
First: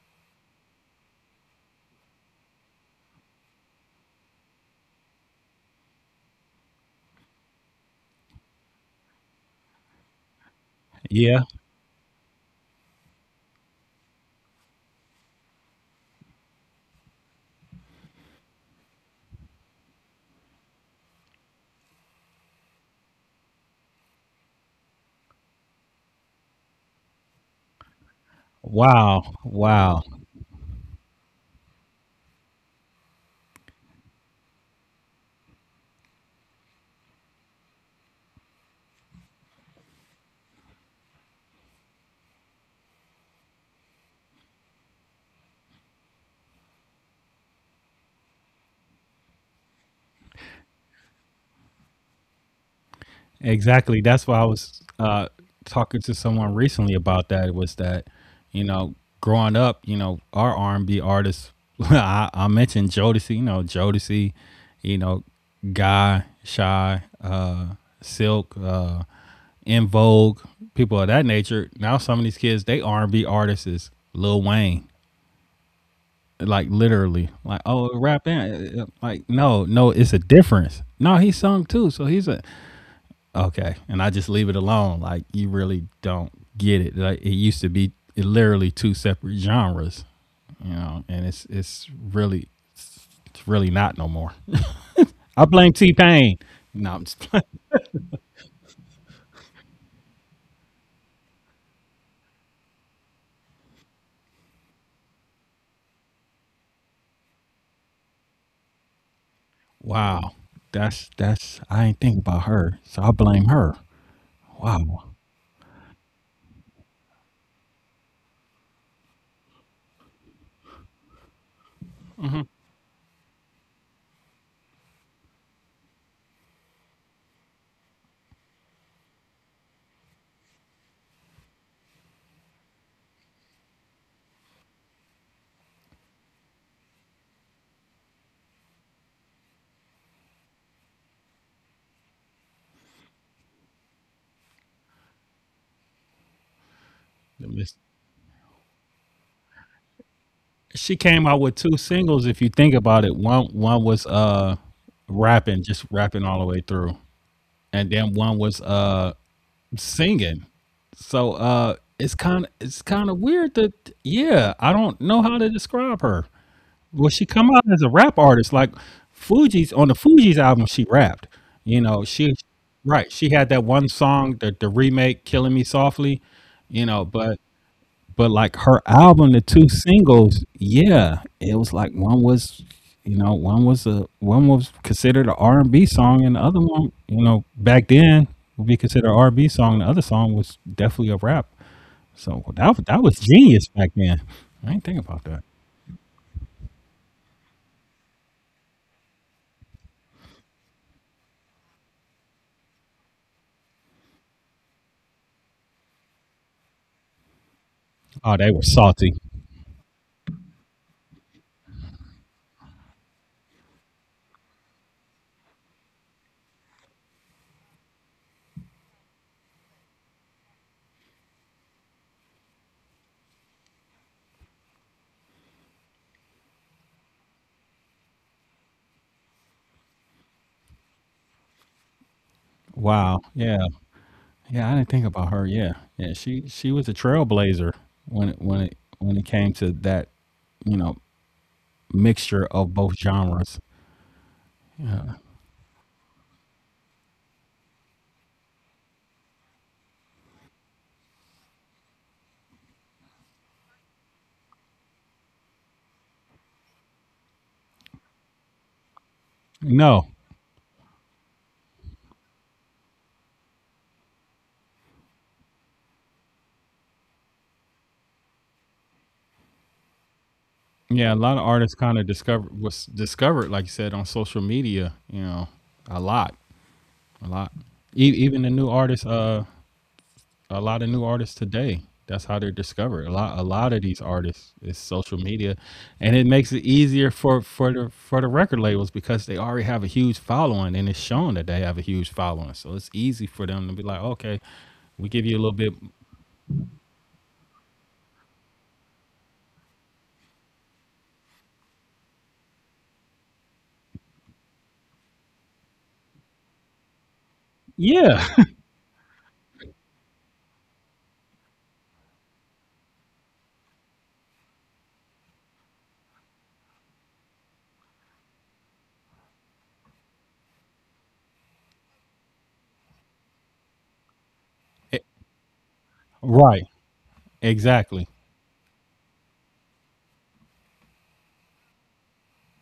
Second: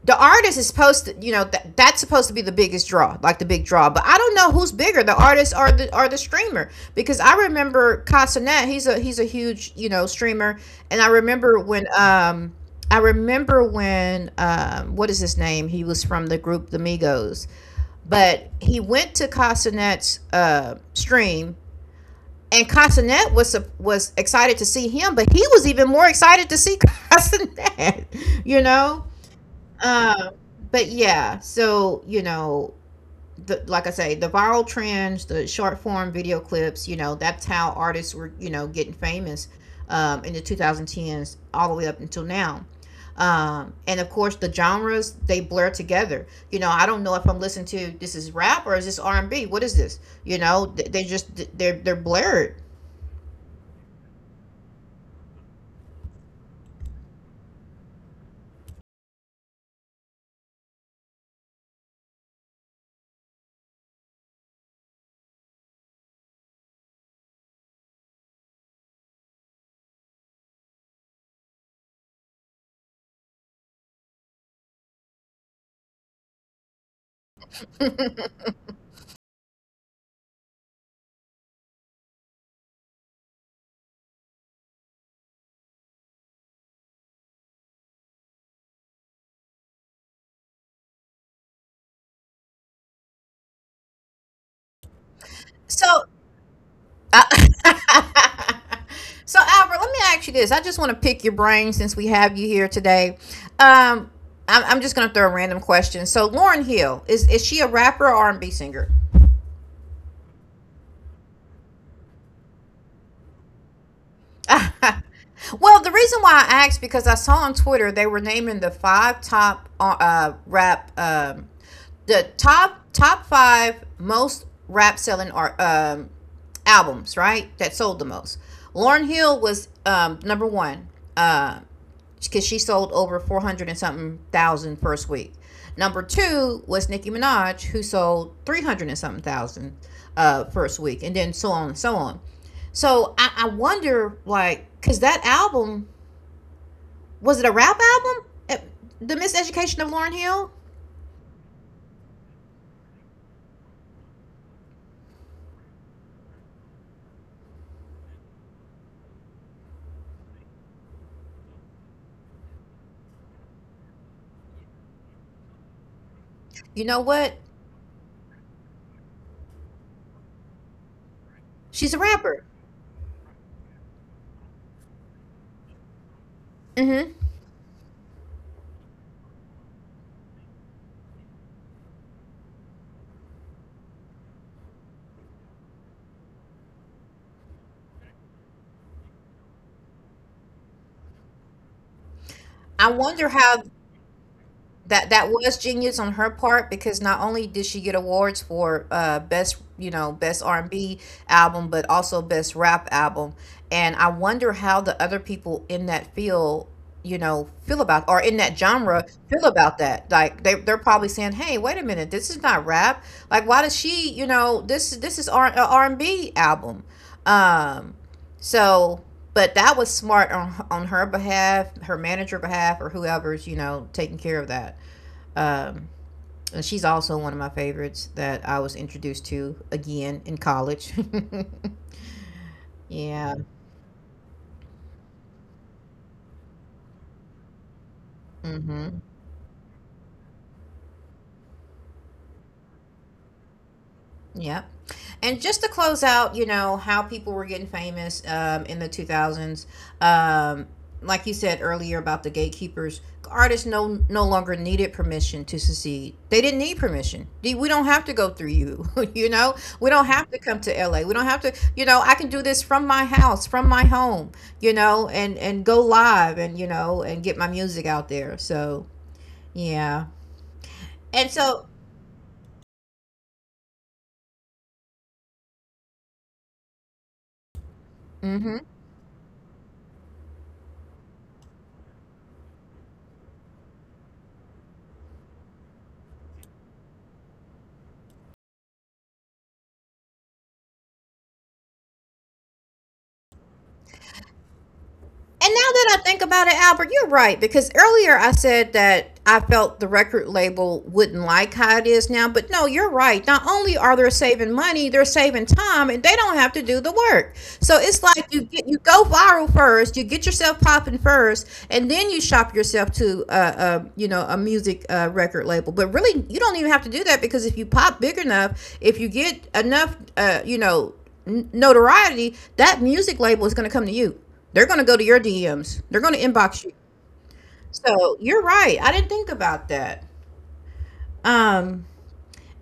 A: the artist is supposed to, you know, that's supposed to be the biggest draw, like the big draw, but I don't know who's bigger, the artist or the streamer, because I remember Casanet, he's a huge, you know, streamer, and
B: Yeah.
A: I remember when, what is his name, he was from the group the Migos, but he went to Casanet's uh, stream, and Casanet was excited to see him, but he was even more excited to see Casanet. You know,
B: Wow. Wow.
A: um, but yeah, so, you know, the, like I say, the viral trends, the short form video clips, you know, that's how artists were, you know, getting famous, in the 2010s all the way up until now. And of course, the genres, they blur together. You know, I don't know if I'm listening to, this is rap, or is this R and B? What is this? You know, they just they're blurred.
B: Exactly. That's why I was talking to someone recently about that. Was that you know growing up, you know our R and B artists. I mentioned Jodeci. You know Jodeci. You know Guy, Shy, Silk, In Vogue, people of that nature. Now some of these kids, they R and B artists is Lil Wayne. Like literally, like oh, rap in. Like no, no, it's a difference. No, he sung too, so he's a okay, and I just leave it alone. Like you really don't get it. Like it used to be literally two separate genres, you know, and it's really not no more. I blame T
A: So
B: Pain. No, I'm just
A: Uh,
B: playing.
A: so Albert, let me ask you this. I just want to pick your brain since we have you here today. Um, I'm just going to throw a random question. So Lauren Hill, is she a rapper or R&B singer?
B: Wow. That's I ain't think about her. So I blame her.
A: Well,
B: Wow.
A: the reason why I asked, because I saw on Twitter they were naming the five top, rap, the top five most rap selling art albums, right, that sold the most. Lauren Hill was, number one. Uh, because she sold over 400 and something thousand first week. Number two was Nicki Minaj, who sold 300 and something thousand, first week, and then so on and so on. So I wonder, like, because that album, was it a
B: The
A: rap
B: mis-
A: album? The Miseducation of Lauryn Hill?
B: She came out with two singles if you think about it. One was rapping, just rapping all the way through. And then one was singing. So it's kind of weird that yeah, I don't know how to describe her.
A: You know
B: Well, she
A: what?
B: come out as a rap artist like Fuji's on the Fuji's album she rapped. You
A: She's a
B: know, she
A: rapper.
B: right, she had that one song the remake Killing Me Softly, you know,
A: Hmm.
B: but like her album, the two singles, yeah, it was like one was, you know, one was a one was considered an R and B song, and the other one, you know, back then would be considered an R and B song. The other song was definitely a rap. So
A: I
B: that was
A: wonder how.
B: genius back then. I didn't think
A: That
B: about
A: that
B: that.
A: was genius on her part, because not only did she get awards for, uh, best, you know, best R&B album, but also best rap album. And I wonder how the other people in that field, you know, feel about, or
B: Oh,
A: in
B: they were
A: that genre
B: salty.
A: feel about that. Like, they they're probably saying, "Hey, wait a minute, this is not rap. Like, why does she, you know, this is R R&B album." Um so but that was smart on her behalf, her manager behalf, or whoever's, you know, taking care of that. Um, and she's also one of my favorites that I was introduced to again in college.
B: Wow.
A: Yeah.
B: Yeah. Yeah. I didn't think about her. Yeah. Yeah. She was a trailblazer when it when it
A: Hmm.
B: when it came to that, you know, mixture of both genres.
A: Yep. And just to close out, you know, how people were getting famous, in the 2000s, um, like you said earlier, about the gatekeepers, artists no longer needed permission to succeed. They didn't need permission. They- we don't have to go through you. You know, we don't
B: No.
A: have to come to LA. We don't have to. You know, I can do this from my house, from my home. You know, and go live, and you know, and get my music out there. So yeah,
B: Yeah, a
A: and
B: lot of
A: so.
B: artists discovered, like you said, on social media. You know, a lot, a lot. Even the
A: Mhm.
B: new artists, a lot of new artists today. That's how they're discovered. A lot of these artists is social media, and it makes it easier for for the record labels because they already have a huge following, and it's shown that they have a huge following. So it's easy for them to be like, okay, we give you
A: And
B: a
A: now
B: little bit.
A: that I think about it, Albert, you're right, because earlier I said that I felt the record label wouldn't like how it is now, but no, you're right. Not only are they saving money, they're saving time, and they don't have to do the work. So it's like,
B: Yeah,
A: you get, you go viral first, you get yourself popping first, and then you shop yourself to, you know, a music, record label. But really, you don't even have to do that, because if you pop big enough, if you get enough, you know, notoriety, that music label is going to come to you, they're going to go to your DMs. They're going to inbox
B: right.
A: you.
B: Exactly.
A: So you're right. I didn't think about that. Um,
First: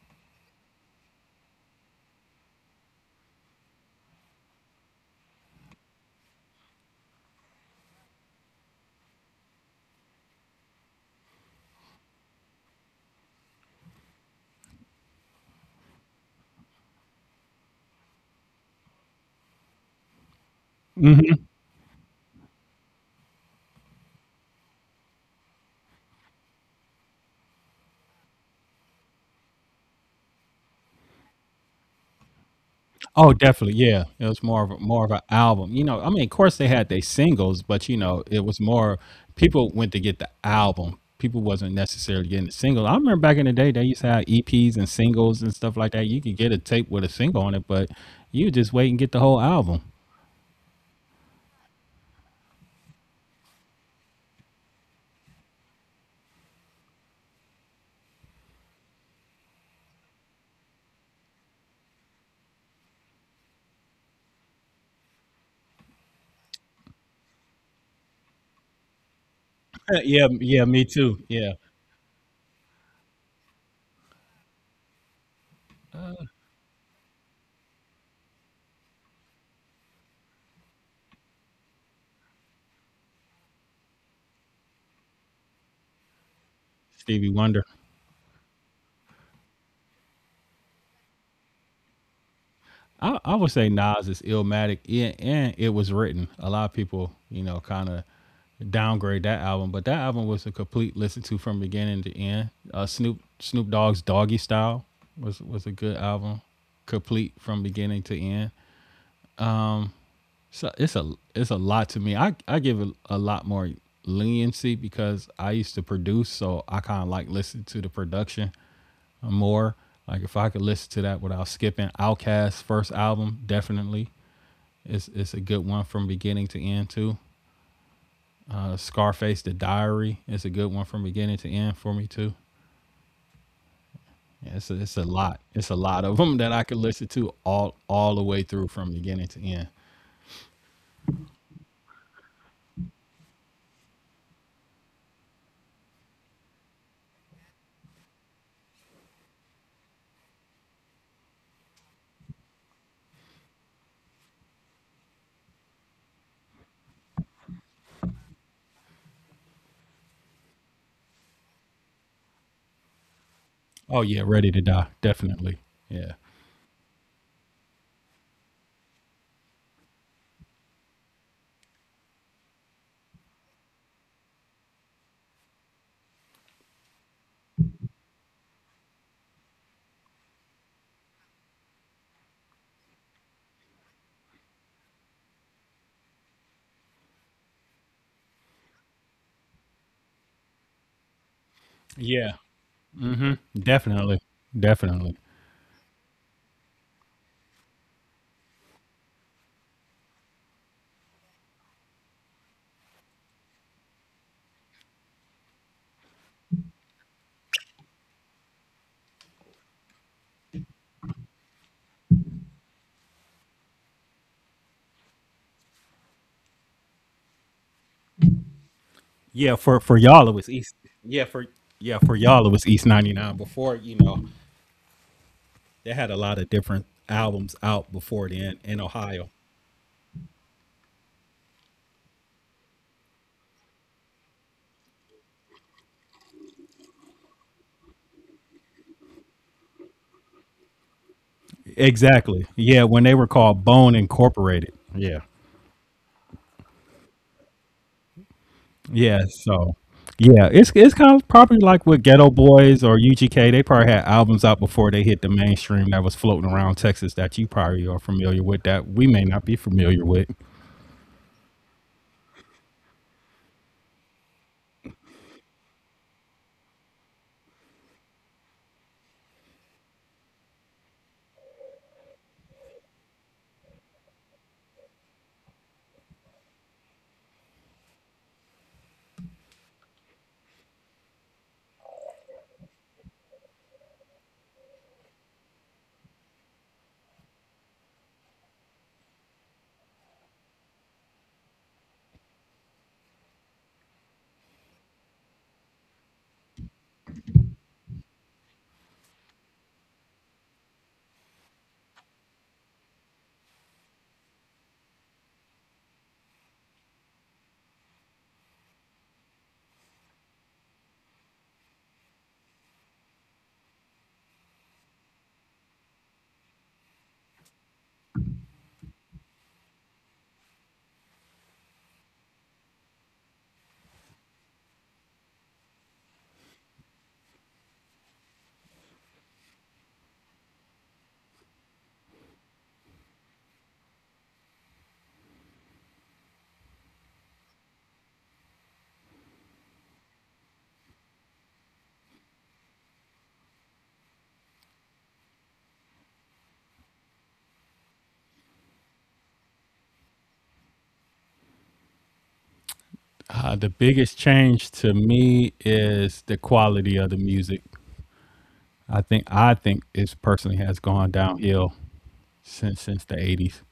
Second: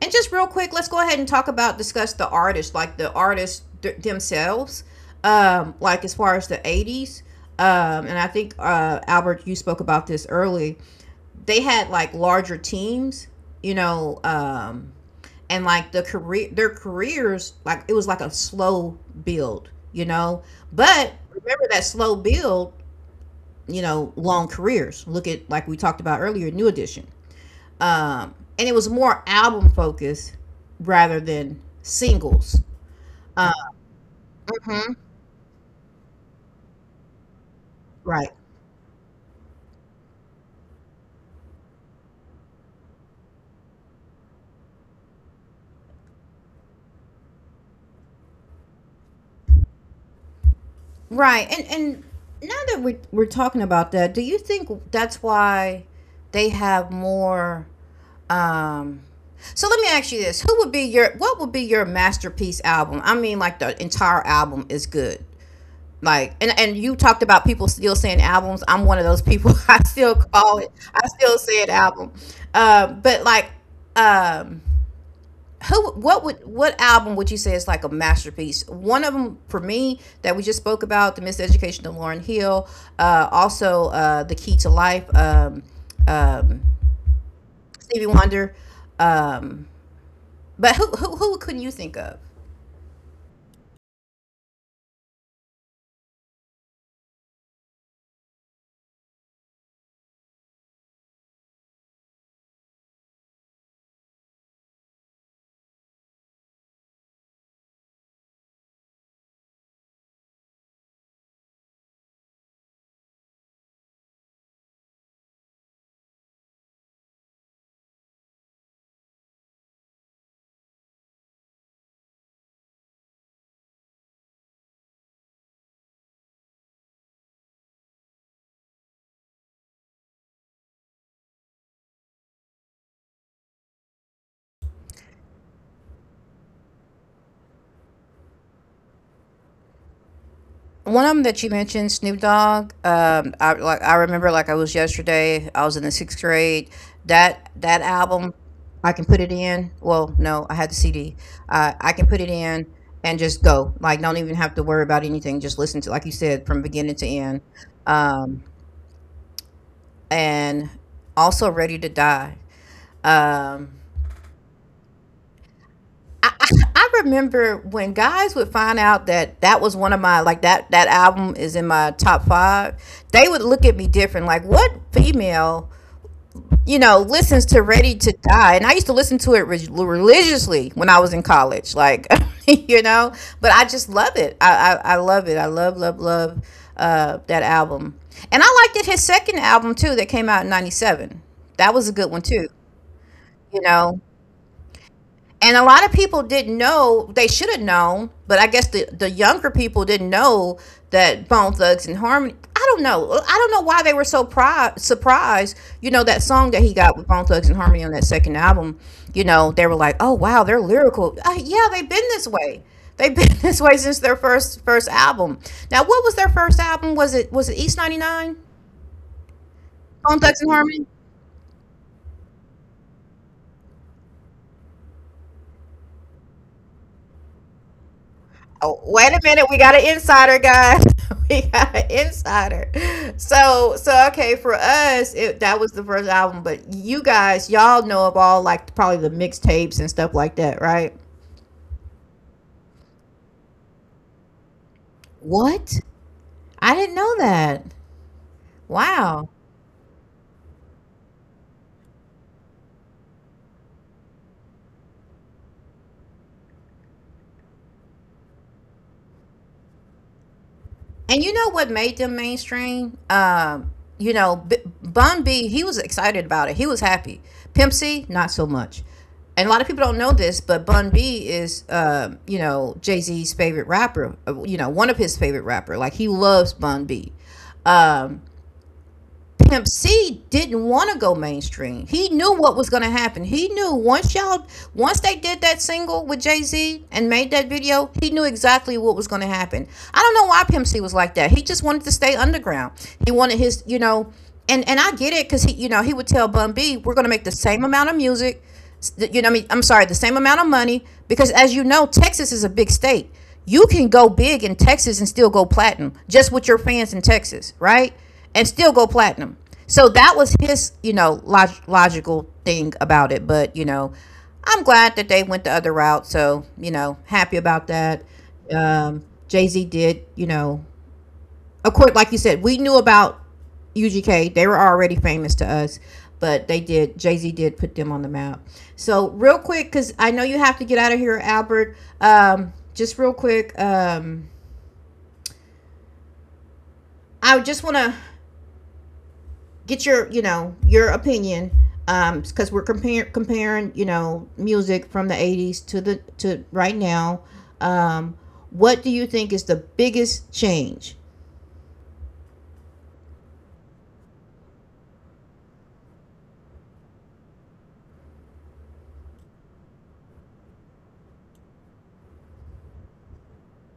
A: and just real quick, let's go ahead and talk about discuss the artists, like the artists themselves, like as far as the '80s. And I think, Albert, you spoke about this early. They had like larger teams, you know, and like their careers, like, it was like a slow build, you know. But remember that slow build, you know, long careers. Look at, like we talked about earlier, New Edition. And it was more album focused rather than singles.
B: Oh,
A: Uh,
B: definitely, yeah. It was more of
A: mhm.
B: an album. You know, I mean, of course they had their singles, but you know,
A: Right,
B: it was more people went to get the album. People wasn't necessarily getting the single. I remember back in the day they used to have EPs and singles and stuff like that. You could get a tape with a single on it, but you just wait and get the whole album.
A: right. And now that we're talking about that, do you think that's why they have more? Um, so let me ask you this: who would be your, what would be your masterpiece album? I mean, like, the entire album is good. Like, and you talked about people still saying albums. I'm one of those people. I still
B: Yeah,
A: call
B: yeah,
A: it.
B: me
A: I
B: too.
A: still
B: Yeah.
A: say it, album. But like, um, who? What would? What album would you say is like a masterpiece? One of them for me that we just spoke about, the Miseducation of Lauryn Hill. Also, the Key to Life. Um,
B: Stevie Wonder.
A: Stevie Wonder. Um, but who? Who? Who couldn't you think of?
B: I would say Nas is illmatic, yeah, and it was written. A lot of people, you know, kind of downgrade that album, but that album was a complete listen to from beginning to end. Snoop Dogg's Doggy Style was a good album, complete from beginning to end. So it's a lot to me. I give it a lot more leniency because I used to produce, so I kind of like listen to the production more. Like if I could listen to that without skipping, Outkast first album definitely it's a good one from beginning to end too. Scarface: The Diary is a good one from beginning to end for me too. Yeah, it's a lot. It's a lot of them that I could listen to all the way through from beginning to end.
A: One of them that you mentioned, Snoop Dogg. I like I remember like I was yesterday. I was in the sixth grade. That album, I can put it in. Well, no, I had the CD. I can put it in and just go. Like, don't even have to worry about anything. Just listen to, like you said, from beginning to end. Um, and also, Ready to Die. Um,
B: Oh yeah, Ready to Die, definitely. Yeah,
A: I, I I remember when guys would find out that that was one of my, like, that album is in my top five. They would look at me different, like, what female, you know, listens to Ready to Die? And I used to listen to it religiously when I was in college, like you know. But I just love it. I love it. I love love love, that album. And I liked it, his second album too that came out in '97. That was a good one
B: yeah,
A: too. You know,
B: definitely, definitely.
A: and a lot of people didn't know, they should have known, but I guess the younger people didn't know, that Bone Thugs and Harmony. I don't know. I don't know why they were so surprised. You know, that song that he got with Bone Thugs and Harmony on that second album, you know, they were like, oh, wow, they're lyrical. Yeah, they've been this way. They've been this way since their first album. Now, what was their first album? Was it East 99?
B: Yeah,
A: Bone
B: for
A: Thugs and
B: y'all it
A: Harmony?
B: was East. Yeah, for yeah for y'all it was East 99. Before you know, they had a lot of different albums out before
A: Oh,
B: then in
A: wait a minute, we
B: Ohio.
A: got an insider, guys. We got an insider. So, so okay, for us, that was the first album, but you guys, y'all know of all, like, probably the mixtapes and stuff like that, right?
B: Exactly. Yeah, when they were called Bone Incorporated. Yeah.
A: What? I didn't know that. Wow.
B: Yeah. So yeah, it's kind of probably like with Ghetto Boys or UGK. They probably had albums out before they hit the mainstream that was floating around Texas that you probably are familiar with that we may not be familiar with.
A: And you know what made them mainstream? You know, Bun B, he was excited about it. He was happy. Pimp C, not so much. And a lot of people don't know this, but Bun B is, you know, Jay Z's favorite rapper. You know, one of his favorite rapper. Like, he loves Bun B. Um, Pimp C didn't want to go mainstream. He knew what was going to happen. He knew once y'all, once they did that single with Jay Z and made that video, he knew exactly what was going to happen. I don't know why Pimp C was like that. He just wanted to stay underground. He wanted his, you know, and I get it, because he, you know, he would tell Bun B, "We're going to make the same amount of music, you know, I mean, I'm sorry, the same amount of money." Because as you know, Texas is a big state, you can go big in Texas and still go platinum, just with your fans in Texas, right? And still go platinum. So that was his, you know, logical thing about it. But, you know, I'm glad that they went the other route. So, you know, happy about that. Jay Z did, you know, of course, like you said, we knew about UGK. They were already famous to us, but they did. Jay Z did put them on the map. So real quick, because I know you have to get out of here, Albert. Just real quick, I just want to get your, you know, your opinion, because we're comparing, you know, music from the '80s to the to right now. Um, what do you think is the biggest change?
B: The biggest change to me is the quality of the music. I think it personally has gone downhill since 80s.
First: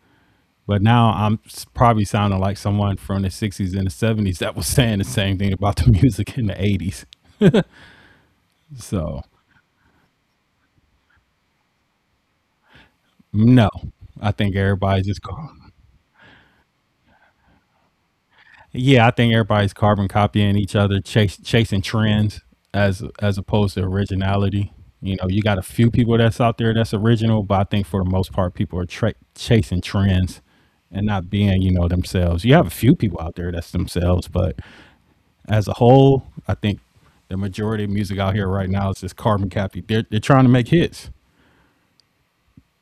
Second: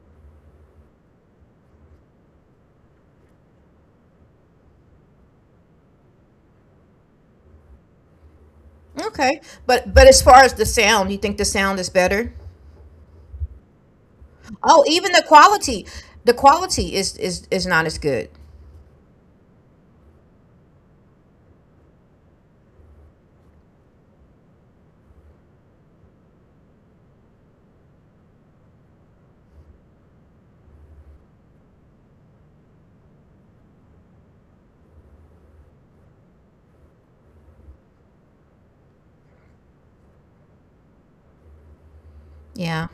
B: But now I'm probably sounding like someone from the 60s and the 70s that was saying the same thing about the music in the 80s. So,
A: Okay, but as far as the sound, you think the sound is better?
B: no, I think
A: Oh,
B: everybody's
A: even
B: just,
A: the quality is not as good.
B: yeah, I think everybody's carbon copying each other, chasing trends as opposed to originality. You know, you got a few people that's out there that's original, but I think for the most part, people are chasing trends and not being, you know, themselves. You have a few people out there that's themselves, but as a whole, I think the majority of music out here right now is just carbon copy. They're trying to make hits.
A: Yeah,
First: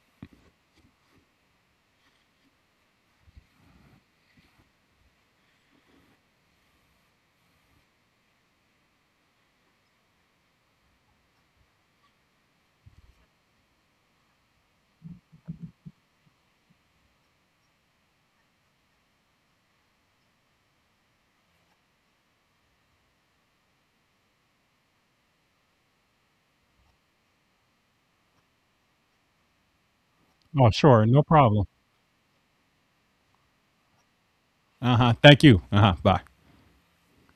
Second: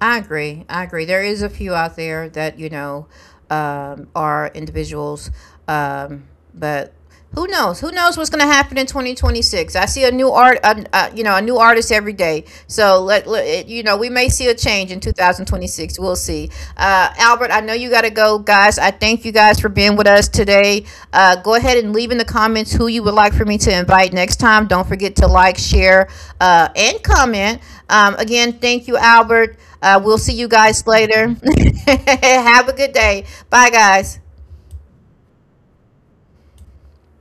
A: I agree. I agree. There is a few out there that, you know, are individuals, um, but who knows? Who knows what's going to happen in 2026? I see a new you know, a new artist every day. So let, let it, you know, we may see a change in 2026. We'll see. Albert, I know you got to go, guys. I thank you guys for being with us today. Go ahead and leave in the comments who you would like for me to invite next time. Don't forget to like, share, and comment. Again, thank you, Albert. We'll see you
B: Oh,
A: guys
B: sure. No
A: later.
B: problem.
A: Have a good day. Bye, guys.
B: Uh huh. Thank you. Uh huh. Bye.